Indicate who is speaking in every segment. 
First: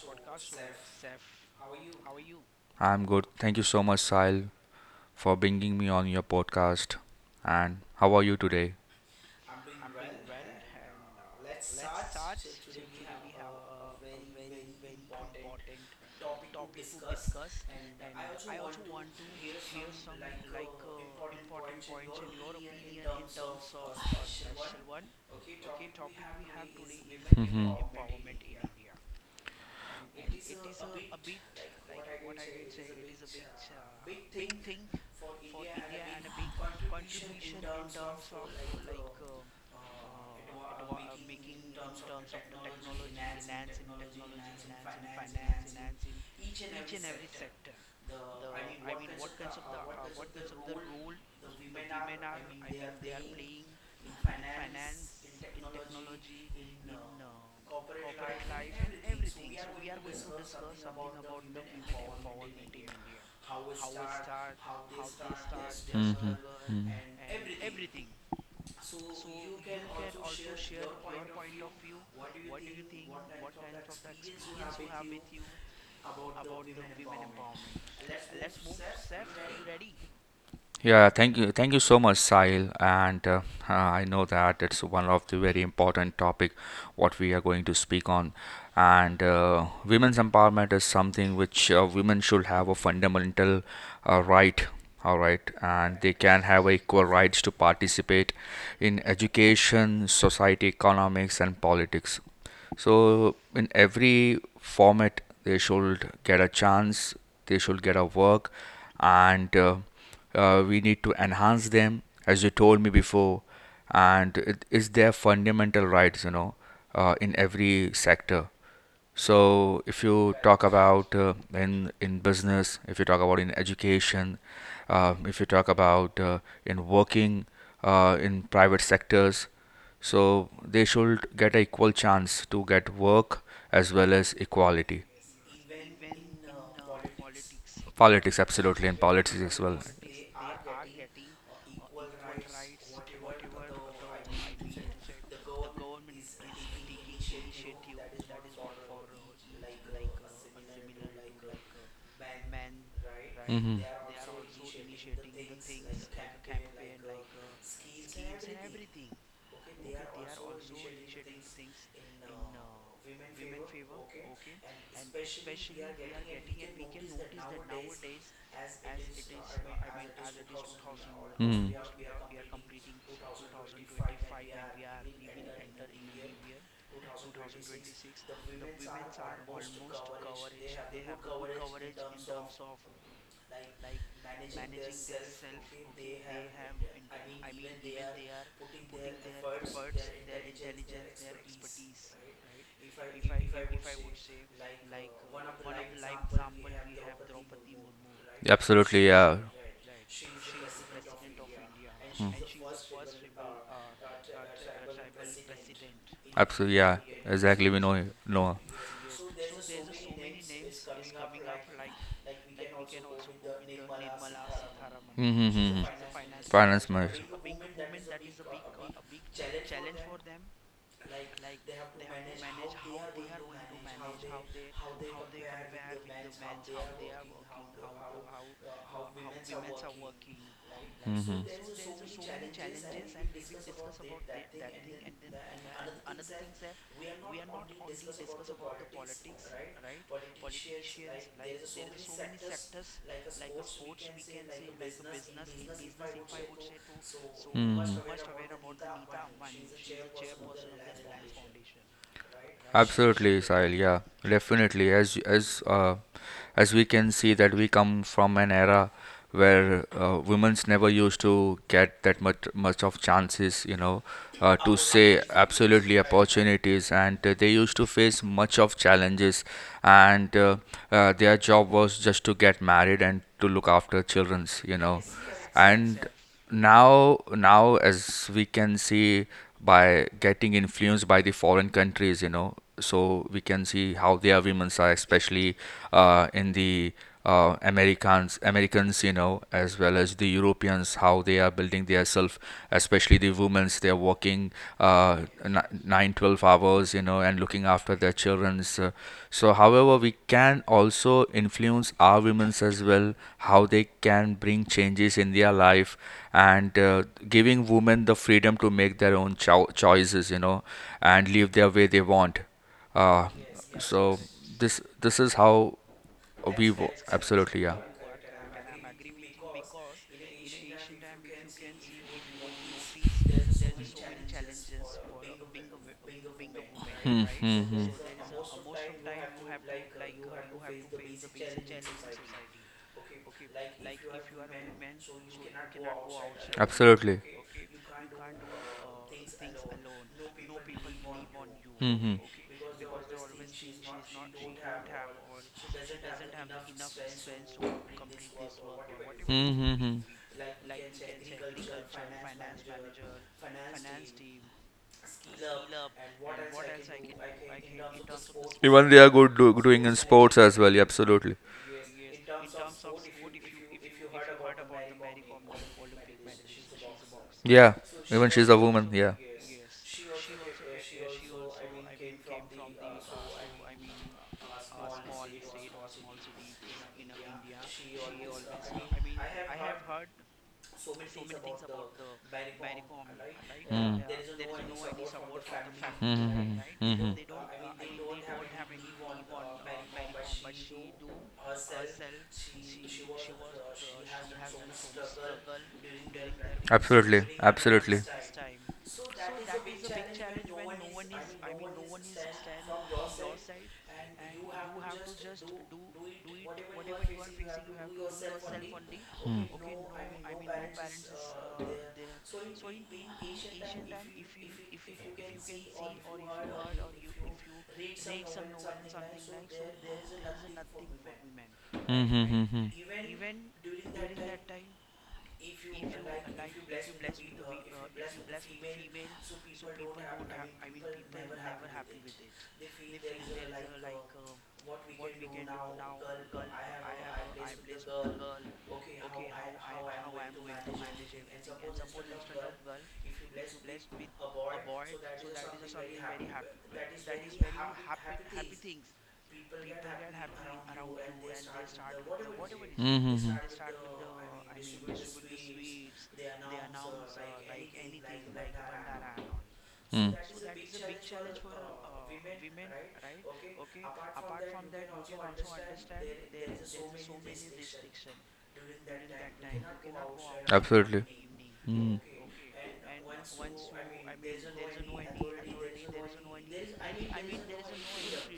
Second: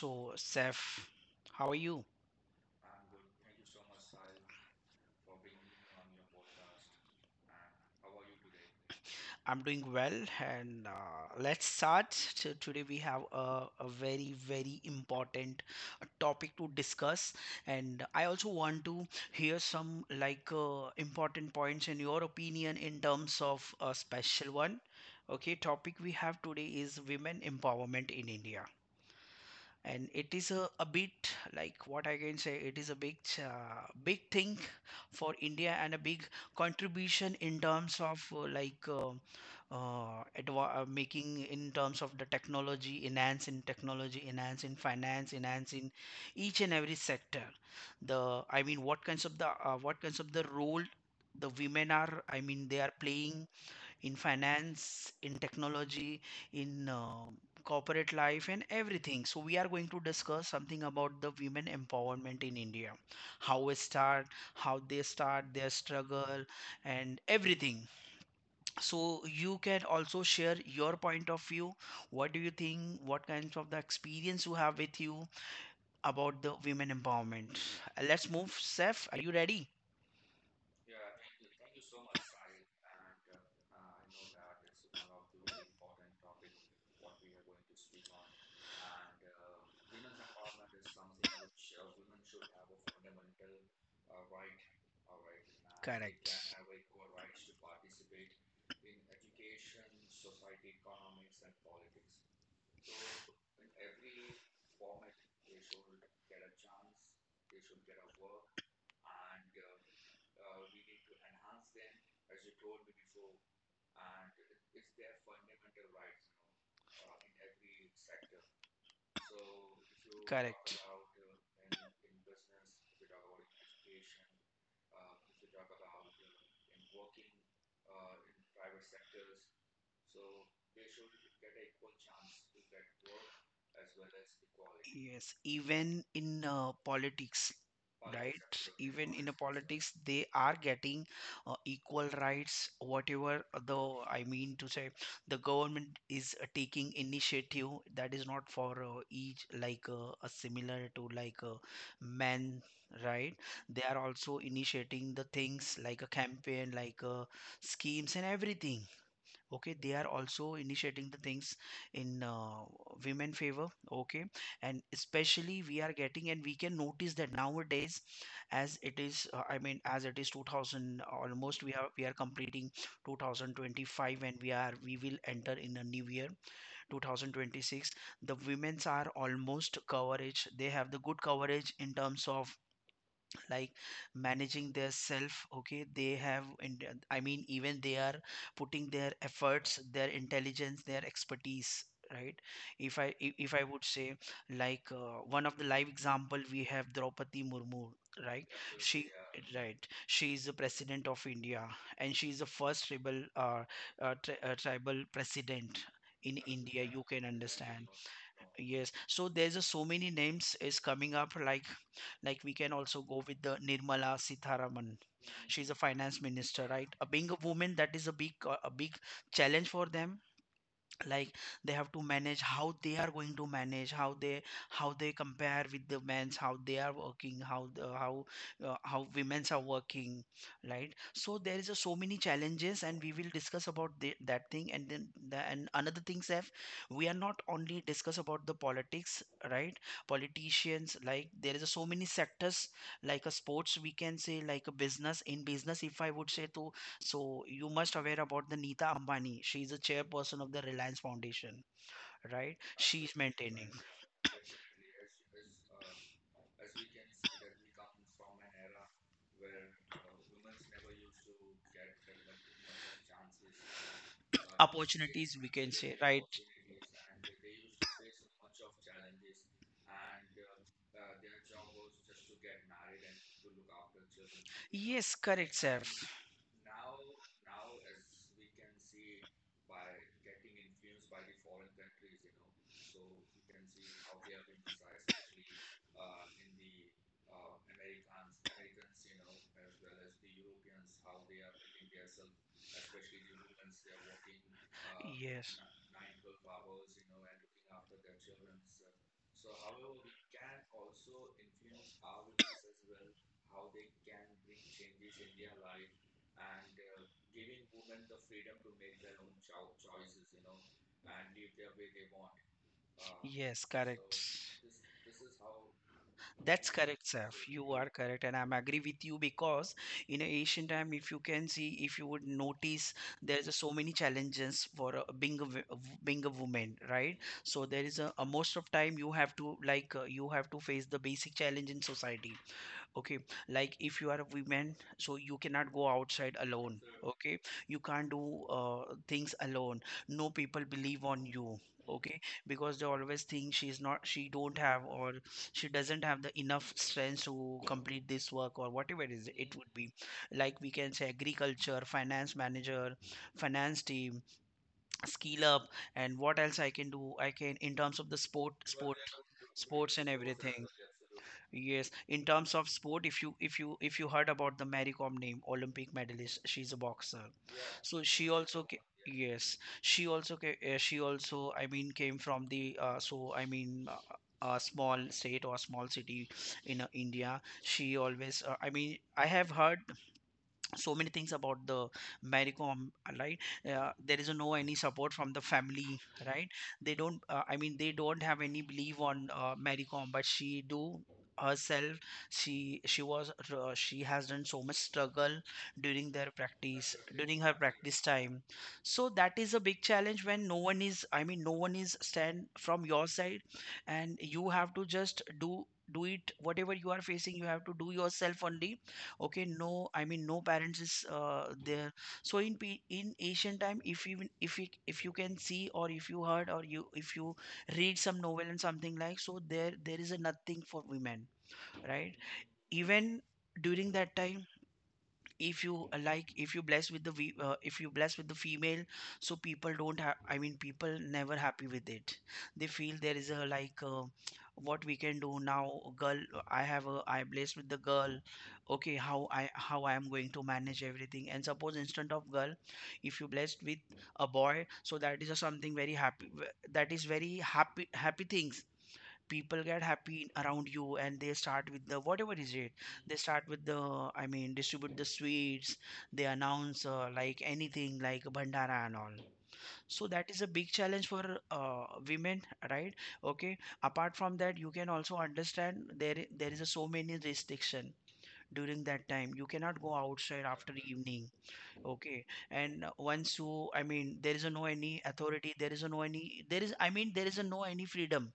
Speaker 1: So, Seth, how are you?
Speaker 2: I'm good. Thank you so much, Sahil, for bringing me on your podcast. And how are you today?
Speaker 1: I'm doing well, and let's start. So today we have a very, very important topic to discuss, and I also want to hear some like important points in your opinion in terms of a special one. Okay, topic we have today is women
Speaker 2: Mm-hmm.
Speaker 1: empowerment in India. And it is a bit, like what I can say, it is a big thing for India and a big contribution in terms of like making in terms of the technology enhance, in technology enhance, in finance enhance, in each and every sector, the I mean what kinds of the role the women are, I mean they are playing, in finance, in technology, in corporate life, and everything. So, we are going to discuss something about the women empowerment in India, how it start, how they start their struggle,
Speaker 2: Mm-hmm.
Speaker 1: and everything. So, you can also share your point of view. What do you think? What kinds of the experience you have with you about the women empowerment? Let's move. Seth, are you ready?
Speaker 2: Yeah, thank you. Thank you so much, Sahil. And I know that it's one of the very important topic what we are going to speak on. And women's empowerment is something which women should have a fundamental right. All right, and they
Speaker 1: Correct.
Speaker 2: can have equal rights to participate in education, society, economics, and politics. So in every format, they should get a chance. They should get a work and we need to enhance them, as you told me before. And it is their fundamental rights, you know, in every sector. So if you talk
Speaker 1: Correct.
Speaker 2: about in business, if you talk about in education, if you talk about in working in private sectors, so they should get an equal chance to get work as well as equality.
Speaker 1: Yes, even in politics,
Speaker 2: Politics,
Speaker 1: right?
Speaker 2: absolutely, and
Speaker 1: Even in the
Speaker 2: politics as well.
Speaker 1: politics, they are getting equal rights, whatever the, I mean to say, the government is taking initiative that is not for each, like a similar to like men, right?
Speaker 2: Mm-hmm.
Speaker 1: They are also initiating the things like a campaign, like schemes and everything. Okay, they are also initiating the things in women favor. Okay, and especially we are getting, and we can notice that nowadays, as it is 2000, almost
Speaker 2: Mm.
Speaker 1: we are completing 2025, and we will enter in a new year 2026. The women's are almost coverage, they have the good coverage in terms of like managing their self. Okay, they have in, I mean even they are putting their efforts, their intelligence, their expertise, right? If I would say, like one of the live example we have Draupadi Murmu, right? She,
Speaker 2: Absolutely, yeah.
Speaker 1: right, she is the president of India, and she is the first tribal president in
Speaker 2: Absolutely,
Speaker 1: India,
Speaker 2: yeah.
Speaker 1: you can
Speaker 2: Exactly, we know
Speaker 1: understand.
Speaker 2: it. Noah.
Speaker 1: Yes, so there's so many names is coming up, like we can also go with the Nirmala Sitharaman.
Speaker 2: The.
Speaker 1: She's a
Speaker 2: Mm-hmm.
Speaker 1: finance minister,
Speaker 2: Finance minister.
Speaker 1: right? Being a
Speaker 2: Minister.
Speaker 1: woman, that is a big challenge for them, like they have to manage how they are going to manage, how they compare with the men's, how they are working, how the, how women's are working, right? So
Speaker 2: Mm-hmm.
Speaker 1: there is so many challenges, and we will discuss about that thing. And then and another thing, Seth, we are not only discuss about the politics, right? Politicians, like there is so many sectors, like a sports we can say, like a business. In business if I would say to, so you must aware about the Nita Ambani. She is a chairperson of the Reliance Foundation, right? She is
Speaker 2: Absolutely,
Speaker 1: maintaining
Speaker 2: Sahil. Yeah, definitely. As as we can see that we come from an era where women's never used to get that much of chances, you know, to say
Speaker 1: opportunities, we can
Speaker 2: absolutely
Speaker 1: say, right?
Speaker 2: opportunities, and they used to face much of challenges, and their job was just to get married and to look after childrens, you know,
Speaker 1: Yes, correct, sir.
Speaker 2: and now as we can see by getting influenced by the foreign countries, you know, so we can see how their women's are especially in the Americans, you know, as well as the Europeans, how they are building their self, especially the women's. They are working uh,
Speaker 1: Yes,
Speaker 2: nine 12 hours, you know, and looking after their children's. So, however, we can also influence our women's as well, how they can bring changes in their life and giving women the freedom to make their own choices, you know, and live their way they want. Uh,
Speaker 1: yes, correct.
Speaker 2: so this is how
Speaker 1: That's correct, Saif.
Speaker 2: absolutely,
Speaker 1: You
Speaker 2: yeah.
Speaker 1: are correct, and I'm agree with you, because in a ancient time, if you can see, if you would notice, there's a so many challenges for being being a woman, right? So there is a most of time you have to face the basic challenge in society. Okay, like if you are a woman, so you cannot go outside alone.
Speaker 2: Absolutely.
Speaker 1: Okay, you can't do things alone. No people believe on you.
Speaker 2: Mhm.
Speaker 1: Okay, because they always think she's not, she don't have, or she doesn't have the enough strength to complete this work, or whatever is it would
Speaker 2: Mhm,
Speaker 1: be.
Speaker 2: mhm.
Speaker 1: Like we can say agriculture, finance manager, finance team, skill up. And what else I can do, I can in terms of the
Speaker 2: Even they are good doing in
Speaker 1: sports and
Speaker 2: sports as
Speaker 1: everything.
Speaker 2: well, yeah, absolutely.
Speaker 1: Yes, in terms of sport, if you if you heard about the Mary Kom name, Olympic medalist, she's a boxer.
Speaker 2: Yeah,
Speaker 1: So
Speaker 2: even she's a woman. Yeah.
Speaker 1: yes, she also, I mean, came from the so, I mean, a small state or small city in India. She always I mean, I have heard so many things about the Maricom, right? There is no any support from the family, right? they
Speaker 2: Hmm.
Speaker 1: don't uh, i mean they don't have any belief on Maricom, but she do herself. She she was uh, she has done so much struggle during their practice,
Speaker 2: Absolutely.
Speaker 1: during her
Speaker 2: Absolutely.
Speaker 1: practice time. So that is a big challenge when no one is I mean no one is stand from your side, and you have to just do it, whatever you are facing you have to do yourself only. Okay, no parents is there. So in in ancient time, if even if you can see, or if you heard, or you if you read some novel and something like, so there is a nothing for women,
Speaker 2: Mm-hmm.
Speaker 1: right?
Speaker 2: Mm-hmm.
Speaker 1: Even during that time, if you like if you bless with the we- if you bless with the female, so people don't have, I mean people never happy with it. They feel there is a like what we can do now, girl, I have a, I blessed with the girl. Okay, how I am going to manage everything. And suppose, instead of girl, if you blessed with a boy, so that is a something very happy, that is very happy, happy things. People get happy around you, and they start with the, whatever is it,
Speaker 2: Mm-hmm,
Speaker 1: they
Speaker 2: mm-hmm.
Speaker 1: start with the, I mean, distribute the sweets. They announce like anything, like bandara and all. So
Speaker 2: Mm,
Speaker 1: that is a big challenge for women, right? Okay, apart from that, you can also understand, there is a so many restriction during that time. You cannot go outside after
Speaker 2: absolutely.
Speaker 1: evening.
Speaker 2: Mm-hmm.
Speaker 1: Okay, and once you, I mean, there is a no any authority, there is a no any, there is, I mean, there is a no any freedom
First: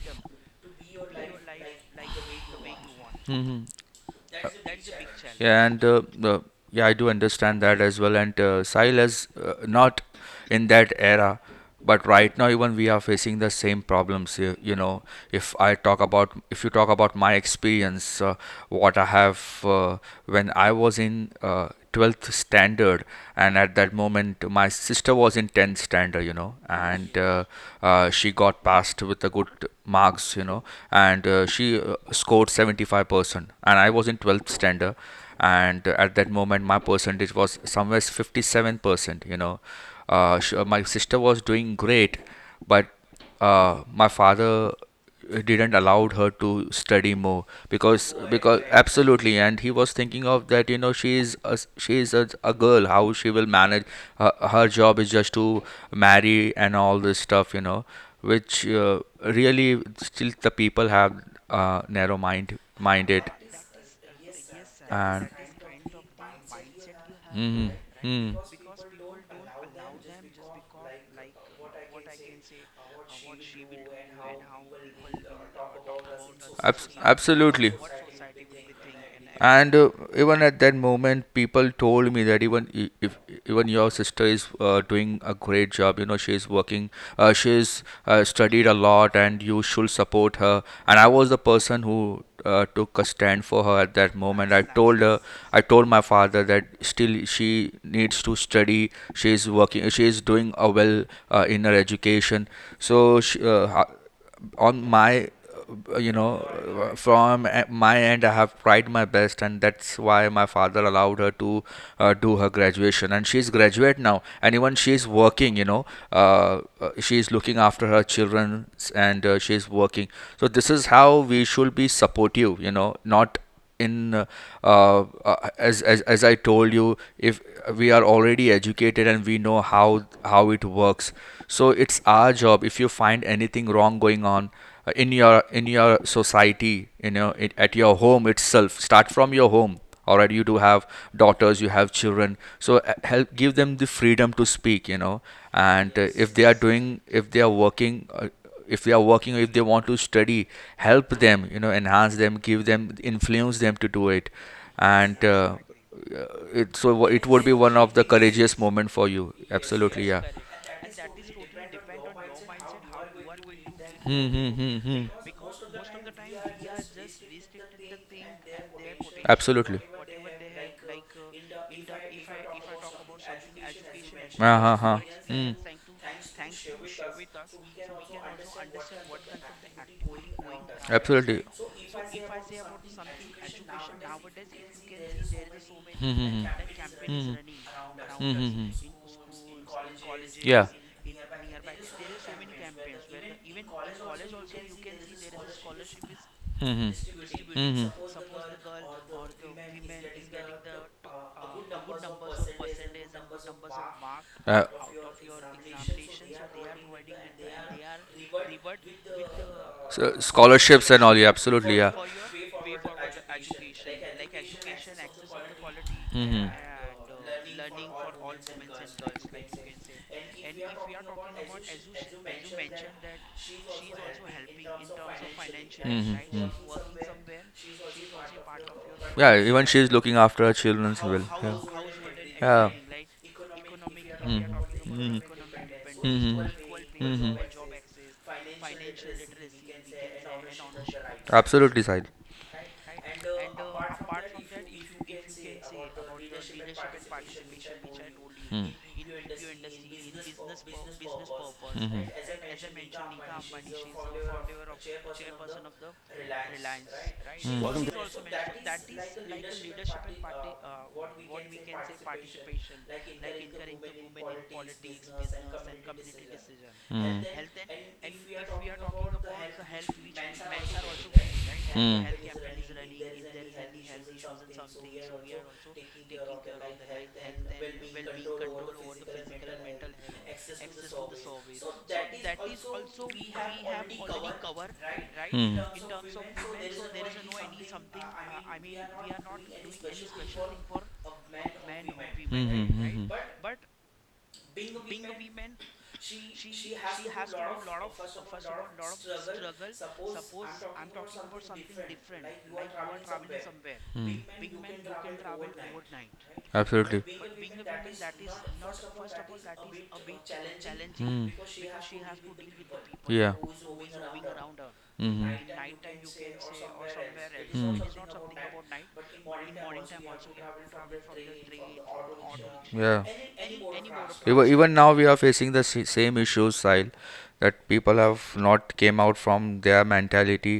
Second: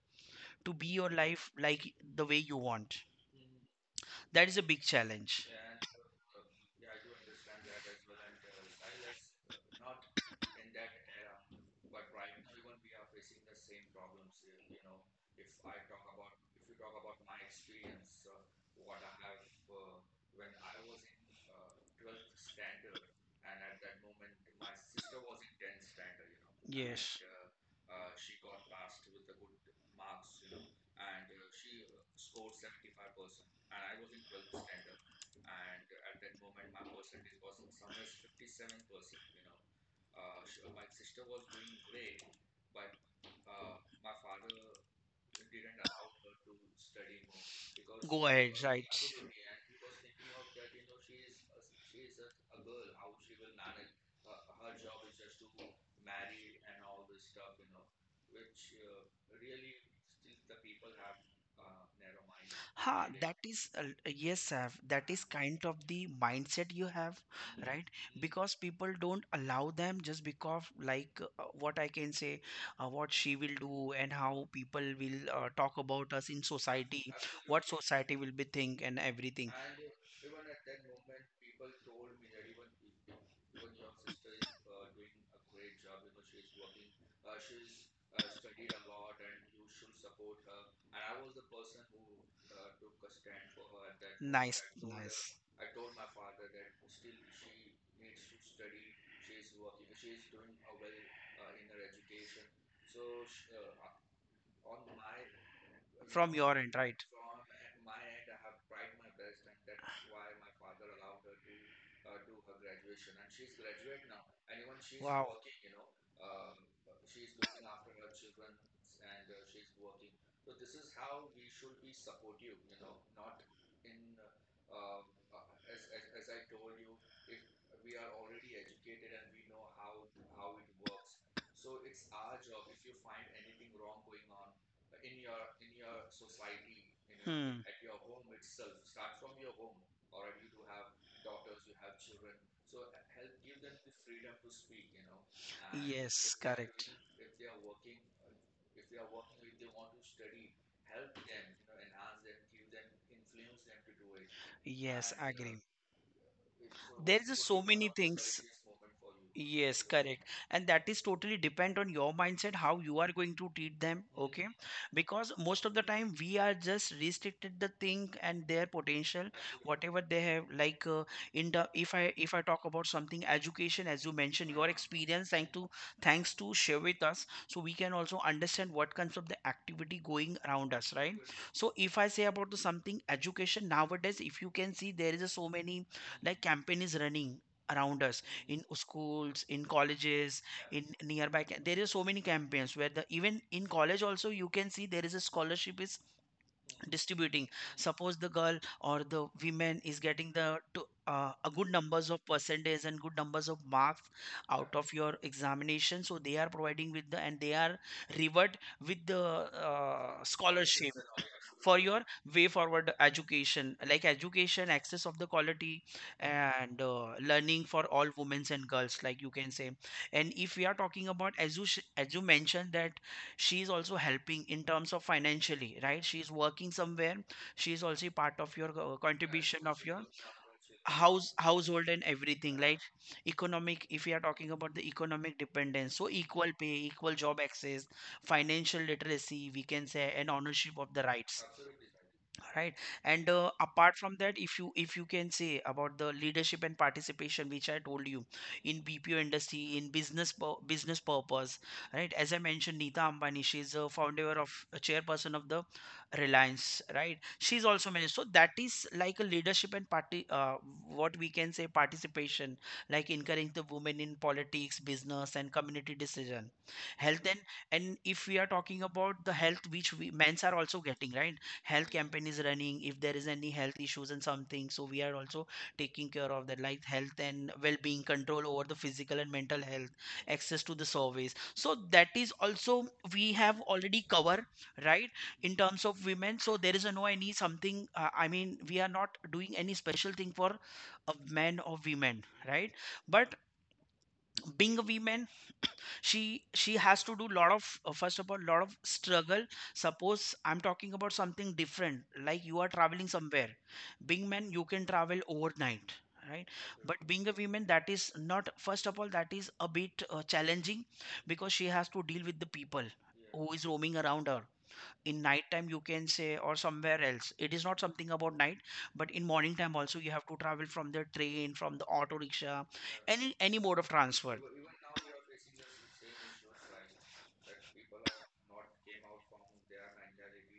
Speaker 1: to be your life, like the way you want.
Speaker 2: Mm-hmm.
Speaker 1: That is a big challenge.
Speaker 2: Yeah, and uh, uh, yeah, I do understand that as well. And Sahil is not in that era, but right now even we are facing the same problems. You know, if I talk about, if you talk about my experience, what I have when I was in 12th standard, and at that moment my sister was in 10th standard, you know, and
Speaker 1: Yes.
Speaker 2: uh, uh, she got passed with a good marks, you know, and she scored 75%, and I was in 12th standard, and at that moment my percentage was somewhere 57%, you know. My sister was doing great, but my father didn't allowed her to study more,
Speaker 1: Go
Speaker 2: because
Speaker 1: ahead, right.
Speaker 2: absolutely, and he was thinking of that, you know, she is a girl, how she will manage her, her job is just to marry and all this stuff, you know, which really still the people have narrow mind
Speaker 1: Ha,
Speaker 2: minded
Speaker 1: that is, yes, sir. That is
Speaker 2: and
Speaker 1: kind of the mindset you have,
Speaker 2: mm,
Speaker 1: right?
Speaker 2: mm,
Speaker 1: Because people don't allow them, just because like, what I can say, what she will do, and how people will talk about us in
Speaker 2: abs
Speaker 1: society, what
Speaker 2: absolutely.
Speaker 1: society will be think, and everything.
Speaker 2: And even at that moment, people told me that even if even your sister is doing a great job, you know, she's working, she's studied a lot, and you should support her. And I was the person who took a stand for her at that moment. I
Speaker 1: Nice,
Speaker 2: nice told her,
Speaker 1: nice.
Speaker 2: nice I told my father that still she needs to study. She's working. She is doing a well in her education. So she, on my uh, you know
Speaker 1: From your end, right?
Speaker 2: from my end, I have tried my best, and that's why my father allowed her to do her graduation, and she's graduate now, and even she's
Speaker 1: Wow.
Speaker 2: working, you know. She's looking after her children, and she's working. So this is how we should be supportive, you know, not in as I told you, if we are already educated and we know how it works, so it's our job. If you find anything wrong going on in your society, you know, it,
Speaker 1: Hmm.
Speaker 2: at your home itself, start from your home. Alright, you do have daughters, you have children, so help give them the freedom to speak, you know. And if they are doing, if they are working. If they are working, if they want to study, help them, you know, enhance them, give them, influence them to do it, and uh,
Speaker 1: Agree.
Speaker 2: uh, it so it would
Speaker 1: There's
Speaker 2: be
Speaker 1: so
Speaker 2: one
Speaker 1: many
Speaker 2: of the
Speaker 1: things.
Speaker 2: courageous moment for you,
Speaker 1: Yes,
Speaker 2: absolutely, yeah.
Speaker 1: correct. And that is totally depend on your mindset, how you are going to treat them.
Speaker 2: Hmm, hmm,
Speaker 1: Okay,
Speaker 2: hmm, hmm.
Speaker 1: because most of the time we are just restricted the thing and their potential,
Speaker 2: Absolutely.
Speaker 1: whatever they have. Like in the, if I talk about something education, as you mentioned, your
Speaker 2: uh, huh huh.
Speaker 1: experience,
Speaker 2: Hmm.
Speaker 1: thanks to share with us, so we can also understand what kinds of the activity going around us, right?
Speaker 2: Absolutely.
Speaker 1: So if I say about the something education, nowadays if you can see there is a so many like
Speaker 2: Hmm.
Speaker 1: campaign is
Speaker 2: Hmm.
Speaker 1: running around us,
Speaker 2: Hmm.
Speaker 1: in
Speaker 2: Hmm.
Speaker 1: schools, in colleges,
Speaker 2: Yeah. Colleges.
Speaker 1: in nearby there is so many campaigns, where the, even in college also, you can see there is a scholarship is
Speaker 2: Hmm.
Speaker 1: distributing.
Speaker 2: Hmm.
Speaker 1: Suppose the girl or the women is getting a good numbers of percentage and good numbers of marks
Speaker 2: Uh,
Speaker 1: out of your examination, so they are providing with the, and they are reward with the
Speaker 2: so scholarships
Speaker 1: scholarship
Speaker 2: and all. Yeah, absolutely.
Speaker 1: for
Speaker 2: Yeah.
Speaker 1: your way forward education, like education access of the quality,
Speaker 2: Hmm.
Speaker 1: and learning for all women and girls, like you can say. And if we are talking about, as you mentioned, that she is also helping in terms of financially, right? She is working somewhere. She is also part of your
Speaker 2: Yeah. Even
Speaker 1: contribution of
Speaker 2: she's
Speaker 1: your
Speaker 2: looking after her children's how well.
Speaker 1: household and
Speaker 2: We.
Speaker 1: everything, like economic. If we are
Speaker 2: Hmm.
Speaker 1: talking about the
Speaker 2: Hmm.
Speaker 1: economic dependence, so
Speaker 2: Hmm.
Speaker 1: equal pay, equal job access, financial literacy we can say, and ownership of the rights,
Speaker 2: Absolutely, Sahil.
Speaker 1: right? And apart from that, if you can say about the leadership and participation which I told you, in BPO industry, in business business purpose, right? As I mentioned, Neeta Ambani, she's a founder of a chairperson of the Reliance, right? She's also managed, so that is like a leadership and party, what we can say, participation, like encouraging the women in politics, business, and community decision, health. And if we are talking about the health, which we men's are also getting, right? Health campaign is running. If there is any health issues and something, so we are also taking care of that, like health and well-being, control over the physical and mental health, access to the service. So that is also we have already covered, right? In terms of women, so there is a no any something, I mean we are not doing any special thing for a man or women, right?
Speaker 2: Hmm.
Speaker 1: But being a woman, she has to do lot of first of all lot of struggle. Suppose I'm talking about something different, like you are traveling somewhere. Being men,
Speaker 2: Mm-hmm.
Speaker 1: you can travel overnight, right? But
Speaker 2: Absolutely.
Speaker 1: being a woman, that is not, first of all that is a bit challenging, because she has to deal with the people
Speaker 2: Yeah.
Speaker 1: who is roaming around her in night time, you can say, or somewhere else, it is not something about night, but in morning time also you have to travel from the train, from the auto rickshaw,
Speaker 2: Yeah.
Speaker 1: any mode of transport.
Speaker 2: Even even now we are facing the same issues, Sahil, that people have not came out from their mentality.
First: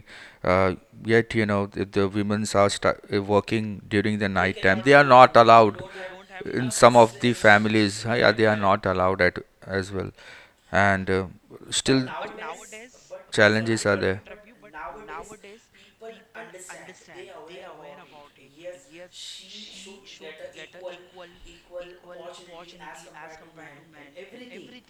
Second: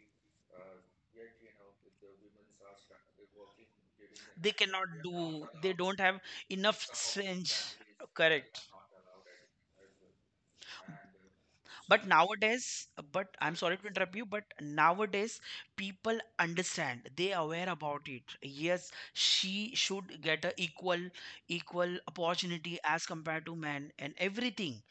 Speaker 2: Uh, Yet, you know, the women's are sta working during the
Speaker 1: They
Speaker 2: night time.
Speaker 1: cannot
Speaker 2: They are not
Speaker 1: do, they
Speaker 2: allowed
Speaker 1: don't have
Speaker 2: in
Speaker 1: enough
Speaker 2: some of the
Speaker 1: sense.
Speaker 2: families. Yeah, they
Speaker 1: Correct.
Speaker 2: are not allowed at as well, and still
Speaker 1: But nowadays, but I'm sorry to
Speaker 2: challenges are
Speaker 1: interrupt
Speaker 2: there.
Speaker 1: you, but nowadays people understand. They aware about it. Yes, she should get a equal opportunity as compared to men and everything,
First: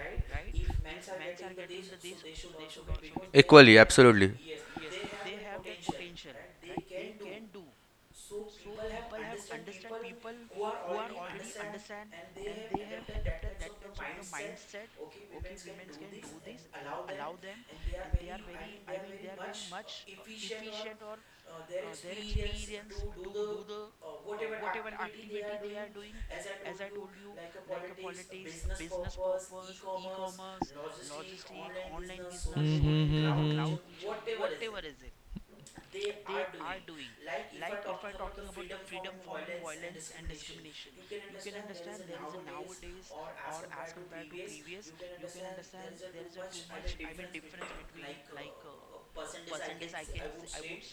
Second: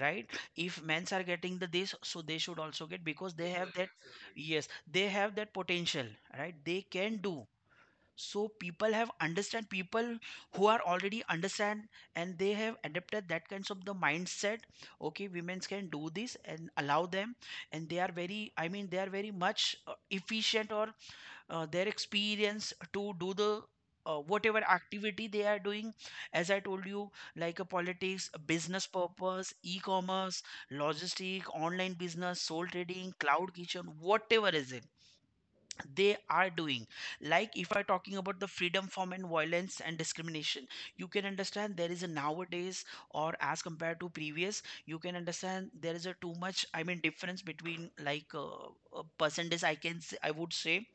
Speaker 1: right? If men's are getting the this, so they should also get because they have
Speaker 2: Equally,
Speaker 1: that.
Speaker 2: absolutely.
Speaker 1: Yes, they have that potential, right? They can do. So people have understand, people who are already understand and they have adapted that kinds of the mindset, okay women can do this and allow them, and they are very, I mean they are very much efficient, or their experience to do the whatever activity they are doing, as I told you, like a politics, a business purpose, e-commerce, logistic, online business, soul trading, cloud kitchen, whatever is it, they are doing. Like if I talking about the freedom from and violence and discrimination, you can understand there is a nowadays, or as compared to previous, you can understand there is a too much, I mean, difference between, like a percentage, I can say, I would say,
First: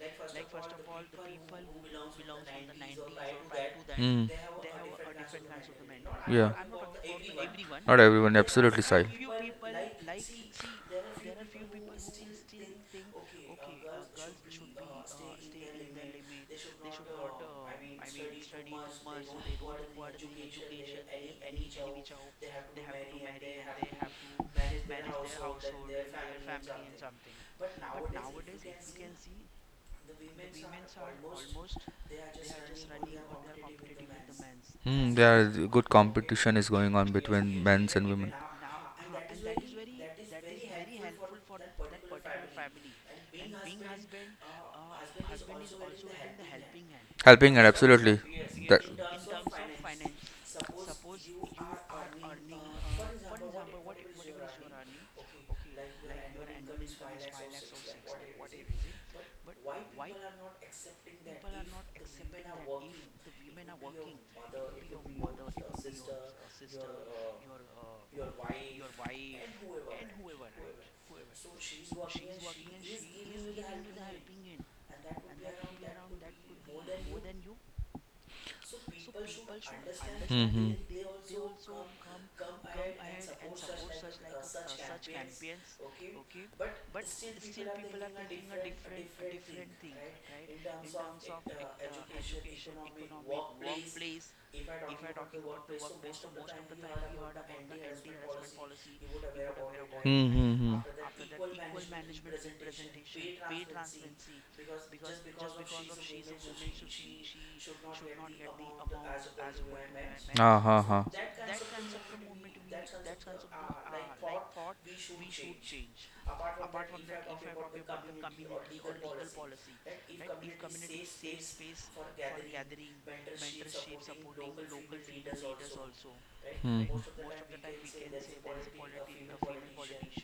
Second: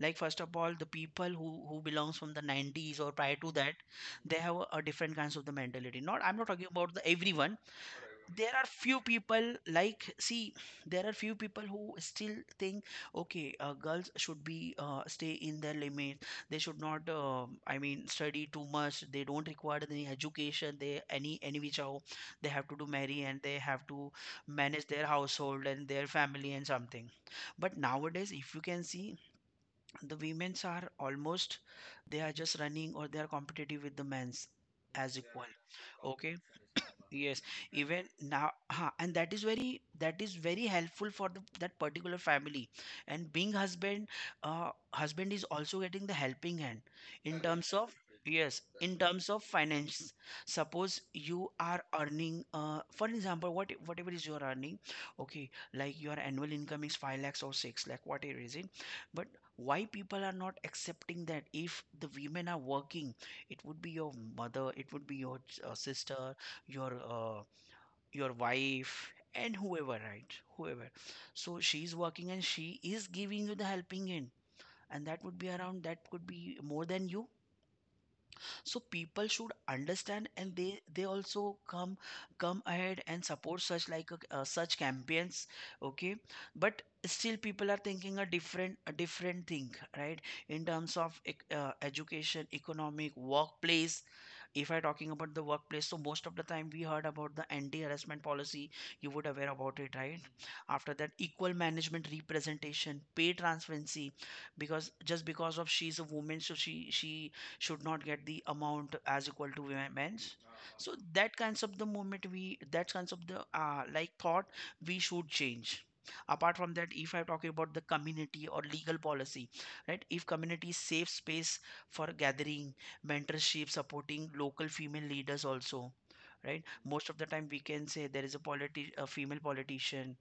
Speaker 1: like first of all the people who belongs from the 90s or prior to that,
Speaker 2: Mm,
Speaker 1: they have a different kinds of the mentality. Not, I'm not
Speaker 2: yeah,
Speaker 1: talking about the everyone.
Speaker 2: not everyone.
Speaker 1: There are
Speaker 2: Absolutely,
Speaker 1: few
Speaker 2: Sahil.
Speaker 1: people, like see, there are few people who still think, okay girls should be stay in their limit. They should not, I mean, study too much. They don't require any education, they, any which how, they have to do marry and they have to manage their household and their family and something. But nowadays if you can see, the women's are almost, they are just running, or they are competitive with the men's,
Speaker 2: Mm,
Speaker 1: as
Speaker 2: there
Speaker 1: equal.
Speaker 2: is good
Speaker 1: Okay.
Speaker 2: competition is going on
Speaker 1: Yes.
Speaker 2: between men's
Speaker 1: Even
Speaker 2: and women.
Speaker 1: now, huh, and that is very, that is very helpful for the, that particular family. And being husband, husband is also getting the helping hand in
Speaker 2: Helping and
Speaker 1: terms of.
Speaker 2: absolutely.
Speaker 1: Yes,
Speaker 2: That.
Speaker 1: in terms of finance. Suppose you are earning, for example, whatever is your earning. Okay, like your annual income is 5 lakhs or 6 lakh, whatever is it, but why people are not accepting that if the women are working, it would be your mother, it would be your sister, your uh, your wife, and whoever, right? Whoever. So she's working and she is giving you the helping hand, and that would be around, that could be more than you. So people should understand,
Speaker 2: Hmm.
Speaker 1: and
Speaker 2: Hmm.
Speaker 1: they also come ahead and support such such campaigns. Okay, but still people are thinking a different thing, right? In terms of education, economic, workplace, if I talking about the workplace, so most of the time we heard about the anti-harassment policy. You would aware about it, right?
Speaker 2: Mm-hmm.
Speaker 1: After that, equal management representation, pay transparency, because just because of she's a woman, so she should not get the amount as equal to men's.
Speaker 2: Ah, ha,
Speaker 1: So
Speaker 2: ha.
Speaker 1: that kinds of the moment we, that kinds of the like thought, we should change. Apart from that, if I'm talking about the community or legal policy, right? If community safe space for gathering, mentorship, supporting local female leaders also, right? Most of the time we can say there is a a female politician,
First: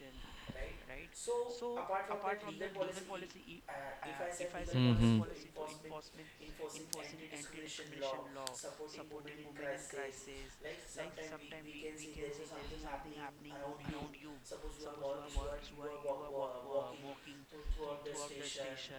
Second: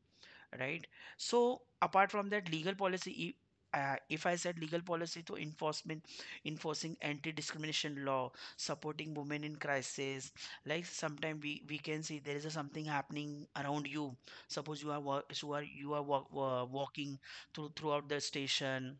Speaker 1: right? So apart from that, legal policy, if I said legal policy to enforcement, enforcing anti-discrimination law, supporting women in crisis. Like sometimes we can see there is a something happening around you. Suppose you are you are walking throughout the station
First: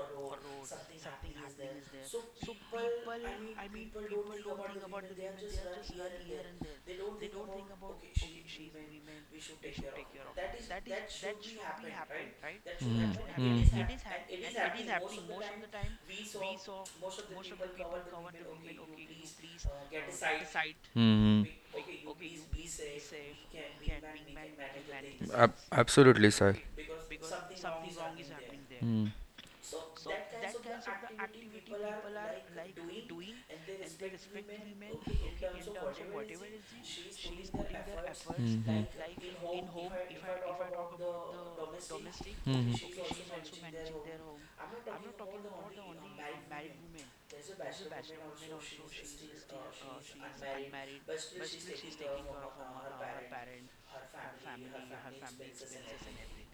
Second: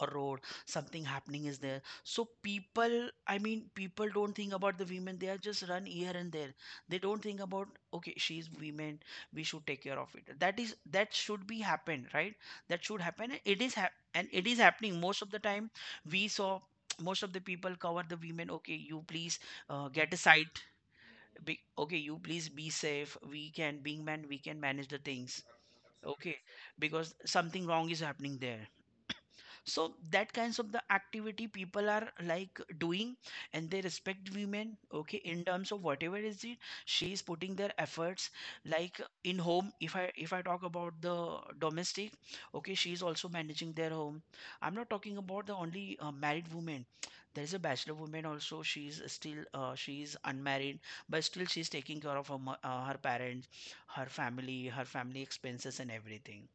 Speaker 1: or road, something happening is there, so people, I mean people don't think about the women, they are just run here and there. They don't think about, okay she's women, we should take care of it, that is, that should be happened, right? That should
Speaker 2: Hmm.
Speaker 1: happen, and
Speaker 2: Hmm. Hmm. Mm,
Speaker 1: and it is happening most of the time. We saw most of the people cover the women, okay you please get a site,
Speaker 2: mm.
Speaker 1: okay you please be safe, we can, being men we can manage the things.
Speaker 2: Ab- absolutely,
Speaker 1: Okay,
Speaker 2: sir.
Speaker 1: because something wrong is happening there.
Speaker 2: Hmm.
Speaker 1: So that kinds of the activity people are like doing, and they respect women. Okay, in terms of whatever is it, she is putting their efforts, like in home, if I talk about the domestic. Okay, she is also managing their home. I'm not talking about the only married women. There is a bachelor woman also, she is still she is unmarried, but still she is taking care of her, her parents, her family, her family expenses and everything.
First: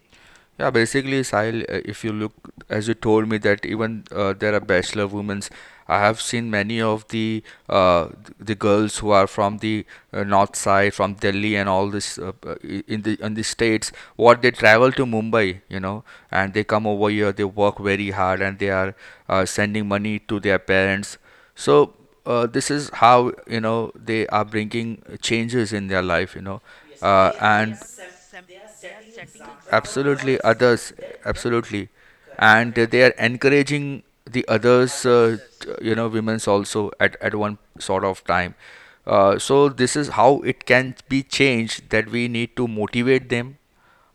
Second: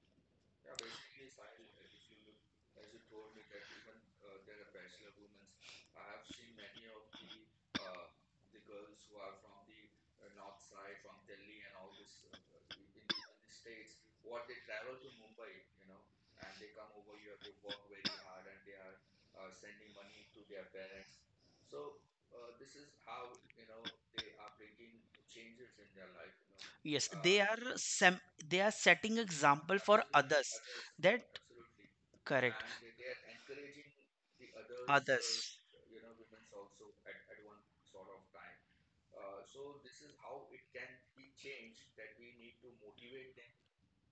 Speaker 2: Yeah, basically, Sahil, if you look, as you told me that even there are bachelor women's, I have seen many of uh, the girls who are from the north side, from Delhi and all this in the states, what they travel to Mumbai, you know, and they come over here, they work very hard, and they are sending money to their parents. So this is how, you know, they are bringing changes in their life, you know,
Speaker 1: Yes,
Speaker 2: uh,
Speaker 1: they are
Speaker 2: and
Speaker 1: sem they are setting example for
Speaker 2: absolutely
Speaker 1: others.
Speaker 2: others,
Speaker 1: That.
Speaker 2: absolutely,
Speaker 1: Correct.
Speaker 2: and they are encouraging the others,
Speaker 1: Others.
Speaker 2: you know, women's also at one sort of time. So this is how it can be changed, that we need to motivate them.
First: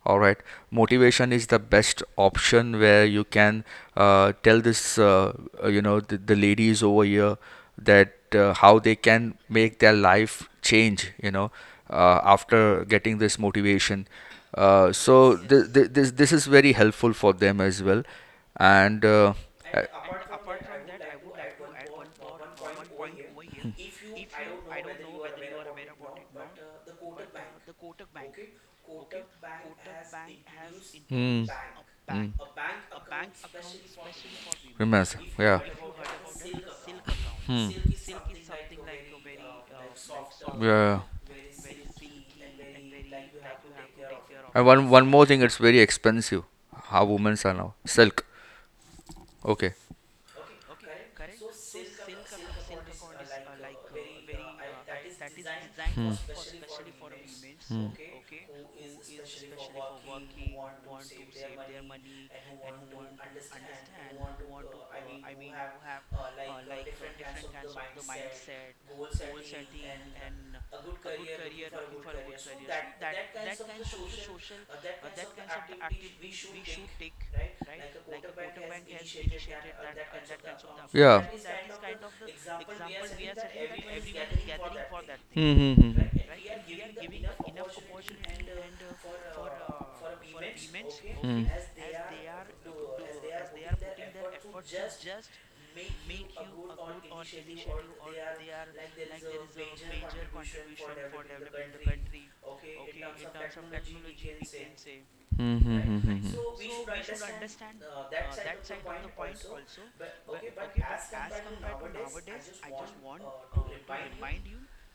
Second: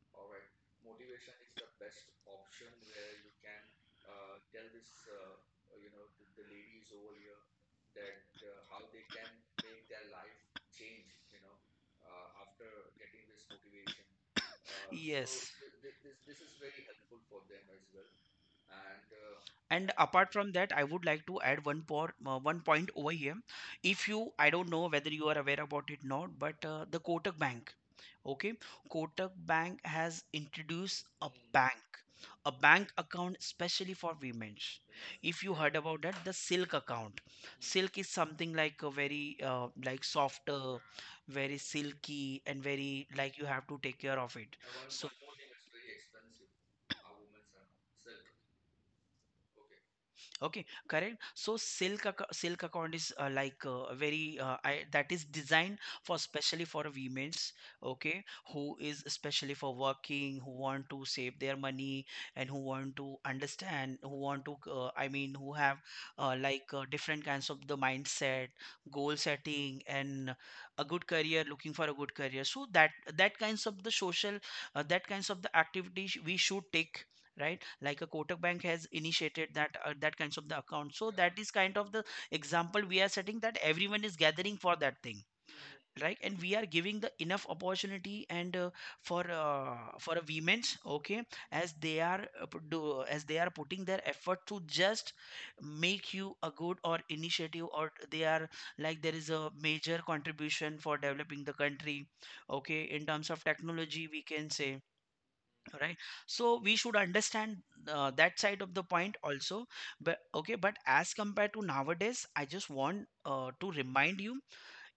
Speaker 2: All right. Motivation is the best option where you can tell this, you know, the ladies over here, that how they can make their life change, you know, after getting this motivation. So
Speaker 1: Yes.
Speaker 2: th th this this is very helpful for them as well. And uh,
Speaker 1: And apart from that, I would like to add one point over here. If you, I don't know whether you are aware about it or not, but the Kotak Bank. Okay, Kotak Bank has introduced a
Speaker 2: hmm,
Speaker 1: bank, a bank account specially for women.
Speaker 2: remember,
Speaker 1: If you
Speaker 2: yeah,
Speaker 1: heard about that, the Silk account. Silk is something like a very, like softer,
Speaker 2: yeah.
Speaker 1: very silky, and very, like you have to take care of it.
Speaker 2: And one one
Speaker 1: So.
Speaker 2: more thing, it's very expensive. How women's are now silk. Okay.
Speaker 1: Okay, correct. So silk account is, like very, I, that is designed for especially for women's, okay, who is especially for working, who want to save their money, and who want to understand, who want to, I mean who have like different kinds of the mindset, goal setting, and a good career, looking for a good career. So that kinds of the social, that kinds of the activities we should take. Right, like a Kotak Bank has initiated that, that kinds of the account. So that is kind of the example we are setting, that everyone is gathering for that thing,
Speaker 2: Hmm. Hmm. Hmm.
Speaker 1: right? And we are giving the enough opportunity, and for a women's, okay, as they are, do, as they are putting their effort to just make you a good, or initiative, or they are, like there is a major contribution for developing the country, okay, in terms of technology we can say,
Speaker 2: Hmm. Hmm.
Speaker 1: right?
Speaker 2: Hmm. Hmm.
Speaker 1: So
Speaker 2: Hmm.
Speaker 1: we should understand, that side of the point also. But okay, but as compared to nowadays, I just want, to remind you,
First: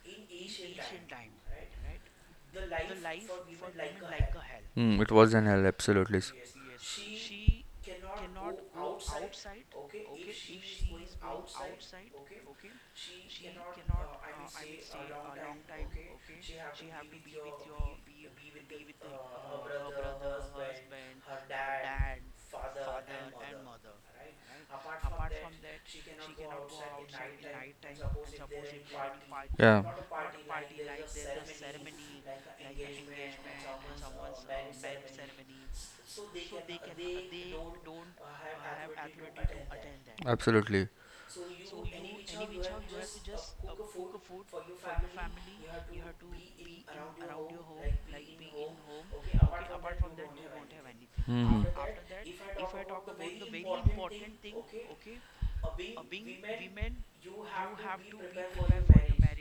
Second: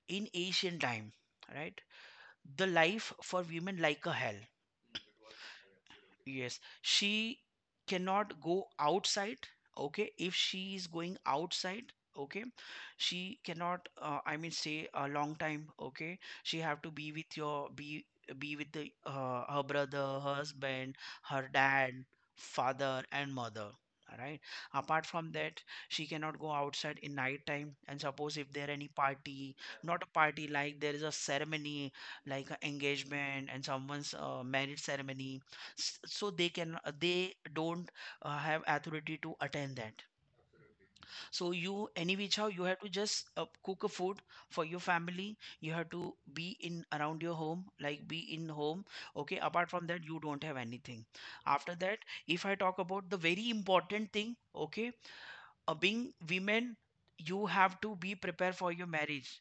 Speaker 1: in ancient time, right? The life for women like a hell.
Speaker 2: Hmm, it was an hell, absolutely.
Speaker 1: Yes, she cannot go outside. Okay, if she is going outside, okay, she cannot. I mean, stay a long time. Okay, she have to be be with the, her brother, husband, her dad, father, and mother. All right. Apart from that, she cannot go outside in night time. And suppose if there any party, not a party, like there is a ceremony, like a engagement and someone's marriage ceremony. So they don't have authority to attend that.
Speaker 2: Absolutely.
Speaker 1: So you any which how, you have to just cook a food for your family. You have to be in around your home, like be in home. Okay, apart from that you don't have anything.
Speaker 2: Hmm. Hmm.
Speaker 1: After that, if I talk about the very important thing, okay, being women, you have to be prepared for your marriage.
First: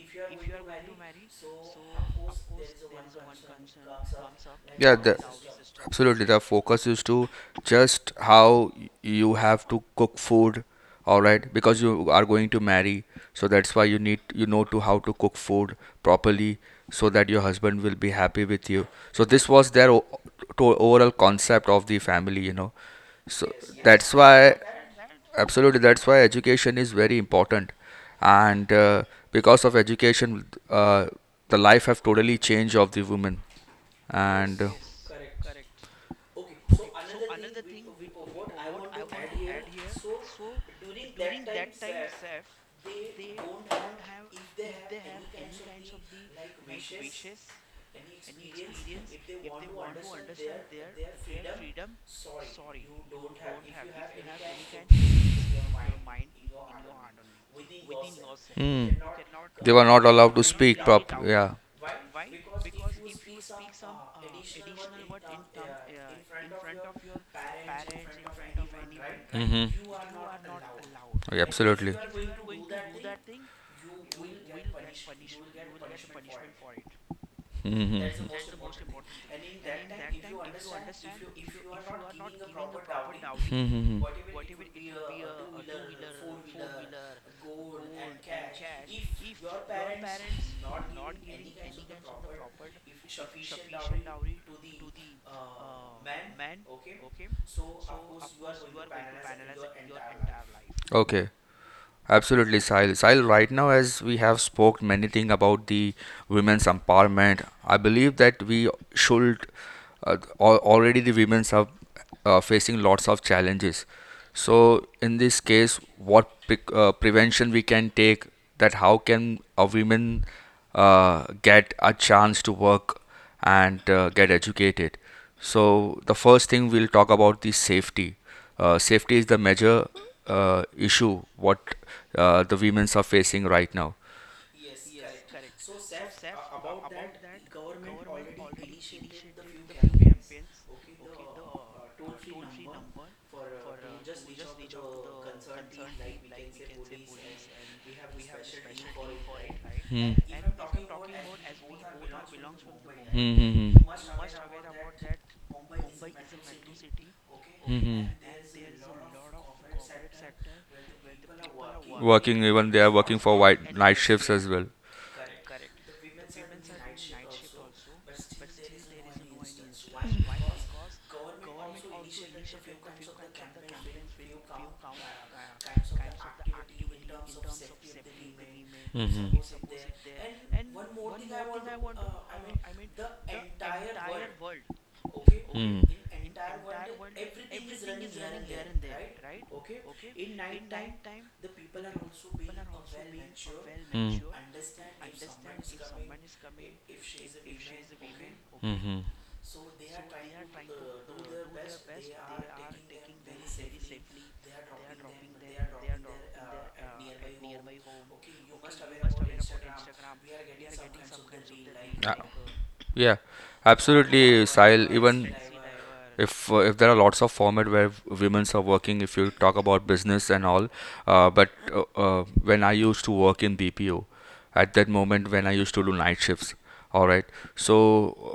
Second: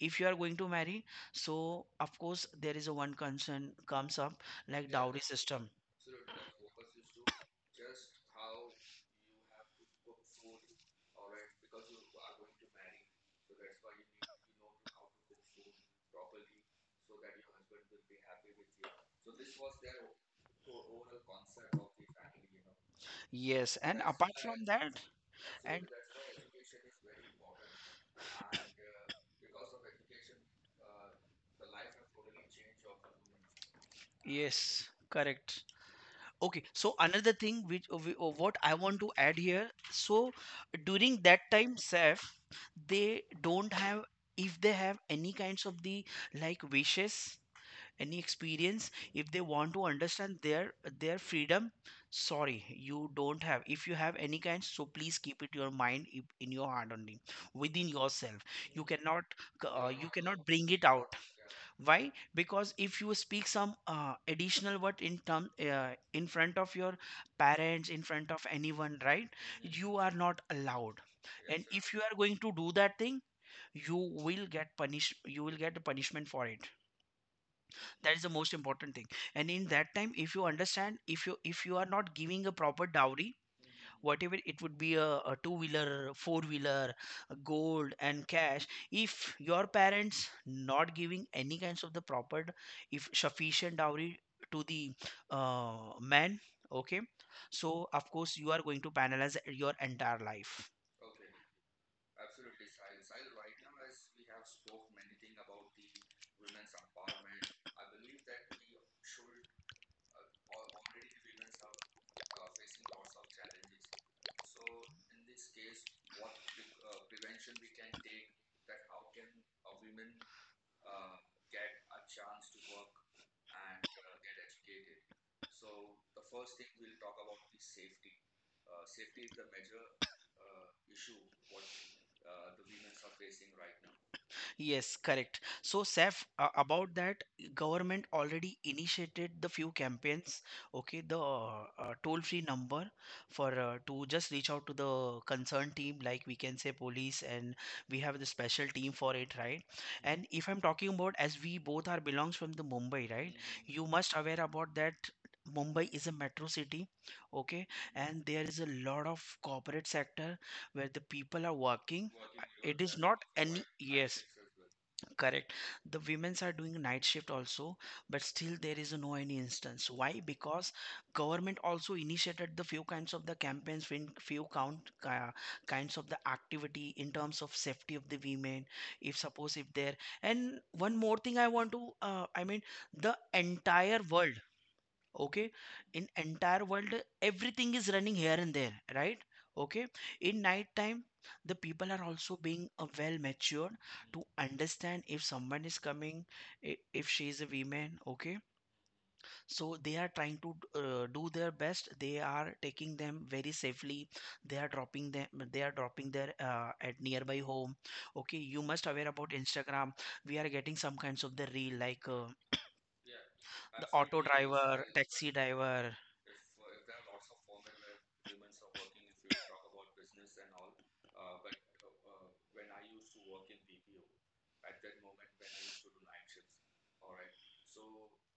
Speaker 1: If you are going to marry, so of course there is a one concern comes up, like
Speaker 2: Yeah, the,
Speaker 1: dowry system.
Speaker 2: absolutely. The focus is to just you have to cook food, all right, because you are going to marry. So that's why you need, you know, to how to cook food properly, so that your husband will be happy with you. So this was their to overall concept of the family, you know. So
Speaker 1: Yes, and
Speaker 2: that's
Speaker 1: apart
Speaker 2: why
Speaker 1: from that,
Speaker 2: absolutely
Speaker 1: and.
Speaker 2: that's why education is very important, and because of education the life have totally changed of the women, and
Speaker 1: Yes, correct. Okay, so another thing which what I want to add here, so during that time, Saif, they don't have, if they have any kinds of the like wishes, any experience, if they want to understand their freedom. Sorry, you don't have, if you have any kind, so please keep it your mind, in your heart only, within yourself. You cannot,
Speaker 2: they were not
Speaker 1: you
Speaker 2: allowed
Speaker 1: cannot
Speaker 2: to
Speaker 1: bring
Speaker 2: speak
Speaker 1: it
Speaker 2: prop.
Speaker 1: out.
Speaker 2: Yeah,
Speaker 1: Why? Because if you speak some additional word in term, in front of your parents, in front of anyone, right? You are not allowed.
Speaker 2: yeah,
Speaker 1: And if
Speaker 2: absolutely.
Speaker 1: you are going to do that thing, you will get punished, you will get a punishment for it.
Speaker 2: Hmm.
Speaker 1: That is the most important thing. And in that time, if you understand, if you are not giving a proper dowry,
Speaker 2: Hmm.
Speaker 1: whatever it would be, a two wheeler, four wheeler, gold and cash, if your parents not giving any kinds of the proper, if sufficient dowry to the man, okay, so of course you are going to penalize your entire life.
Speaker 2: Okay, absolutely, Sahil. Sahil, right now, as we have spoke many thing about the women's empowerment, I believe that we should already the women's are facing lots of challenges. So, in this case, what prevention we can take, that how can a woman get a chance to work and get educated. So the first thing we'll talk about the safety. Safety is the major issue what the women's are facing right now.
Speaker 1: Yes, correct. So, Saif, about that, government already initiated the few campaigns. Okay, the toll-free number for to just reach out to the concerned team, like we can say police, and we have the special team for it, right? Mhm. And if I'm talking about, as we both are belongs from the Mumbai, right?
Speaker 2: Hmm.
Speaker 1: You
Speaker 2: Hmm.
Speaker 1: must aware about that. Mumbai is a metro city, okay,
Speaker 2: Hmm.
Speaker 1: and there is a lot of corporate sector where the people are working.
Speaker 2: Working even
Speaker 1: It
Speaker 2: they are
Speaker 1: is
Speaker 2: working
Speaker 1: not
Speaker 2: for
Speaker 1: any,
Speaker 2: white night
Speaker 1: yes,
Speaker 2: shifts as well.
Speaker 1: correct. The women's are doing night shift also, but still there is no any instance. Why? Because government also initiated the few kinds of the campaigns, few count uh, kinds of the activity in terms of safety of the women. If suppose if there, and one more thing I want to, I mean, the entire world, okay,
Speaker 2: Hmm.
Speaker 1: in entire world everything is running here and there, right, okay. In night time, the people are also being well matured
Speaker 2: Hmm.
Speaker 1: to understand, if someone is coming, if she is a woman, okay,
Speaker 2: Hmm.
Speaker 1: so they are trying to do their best, they are taking them very safely, they are dropping them, they are dropping their at nearby home. Okay, you must aware about Instagram, we are getting some kinds of the reel like
Speaker 2: Uh, yeah,
Speaker 1: the auto
Speaker 2: absolutely,
Speaker 1: driver,
Speaker 2: Sahil.
Speaker 1: taxi
Speaker 2: Even
Speaker 1: driver.
Speaker 2: if there are lots of format where women's are working if you talk about business and all. But When I used to work in BPO, at that moment when I used to do night shifts, all right. so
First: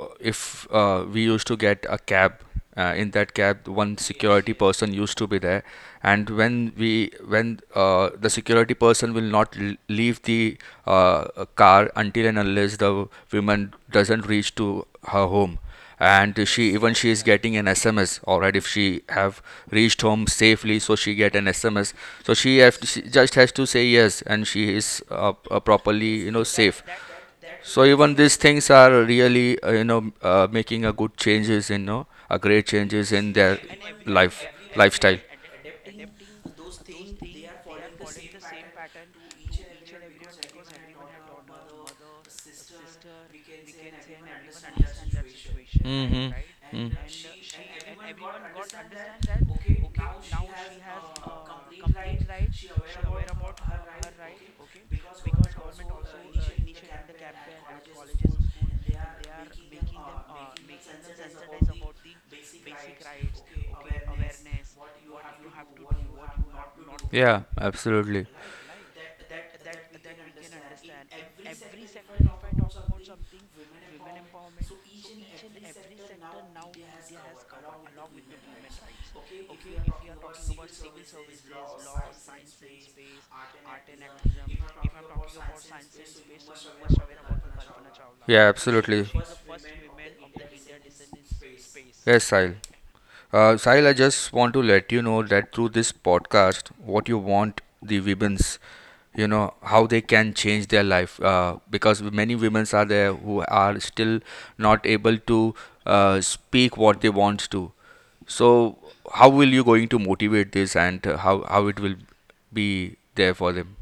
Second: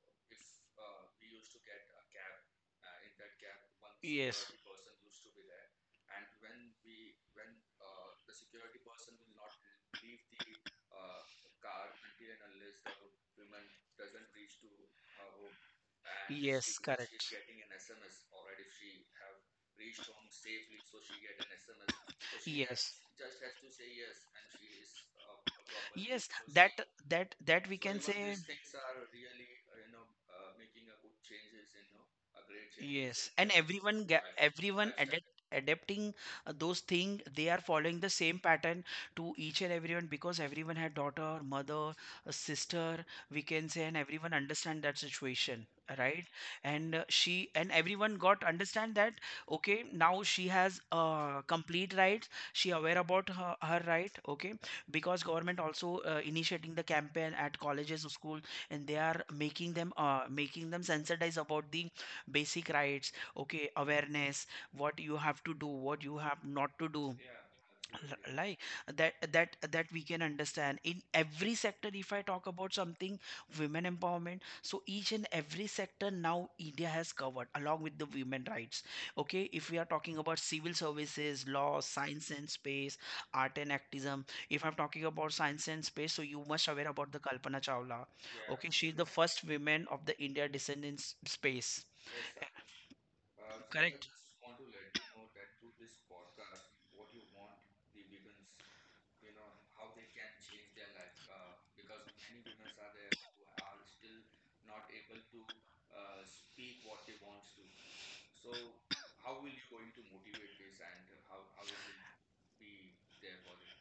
Speaker 2: uh, if we used to get a cab. In that cab, one
Speaker 1: Yes,
Speaker 2: security person used to be there, and when the security person will not leave the uh, car until and unless the woman doesn't reach to her home. And she
Speaker 1: yes,
Speaker 2: even she is
Speaker 1: correct.
Speaker 2: getting an SMS, all right, if she have reached home safely, so she get an SMS. So she, have
Speaker 1: Has
Speaker 2: she just has
Speaker 1: Yes.
Speaker 2: to say yes and she is properly,
Speaker 1: Yes, that
Speaker 2: safe.
Speaker 1: that we
Speaker 2: So
Speaker 1: can
Speaker 2: even these
Speaker 1: say.
Speaker 2: things are really, making a good changes, you know, a great changes in
Speaker 1: Yes, and
Speaker 2: their life,
Speaker 1: everyone
Speaker 2: lifestyle.
Speaker 1: adapt, adapting those things, they are following the same pattern to each and everyone, because everyone had daughter, mother, a sister, we can say, and everyone understand that situation, right?
Speaker 2: Hmm.
Speaker 1: And she, and everyone got understand that, okay, now she has complete rights, she aware about her right, okay, because government also initiating the campaign at colleges, school, and they are making them sensitize about the basic rights, okay, awareness, what you have to do, what you have not to do,
Speaker 2: Yeah, absolutely, right?
Speaker 1: like that we can understand in every sector. If I talk about something, women empowerment, so each and every sector now India has covered along with the women rights, okay. If we are talking about civil services, law, science and space, art and activism, if I'm talking about science and space, so you must aware about the Kalpana Chawla,
Speaker 2: Yeah, so
Speaker 1: okay, she's the
Speaker 2: absolutely.
Speaker 1: first woman of the India descent in space.
Speaker 2: Yes, Sahil. Sahil, I
Speaker 1: Correct.
Speaker 2: just want to let you know that through this podcast, what you want the women's, you know, how they can change their life. Because many women's are there who are still not able to speak what they want to. So, how will you going to motivate this, and how it will be there for them?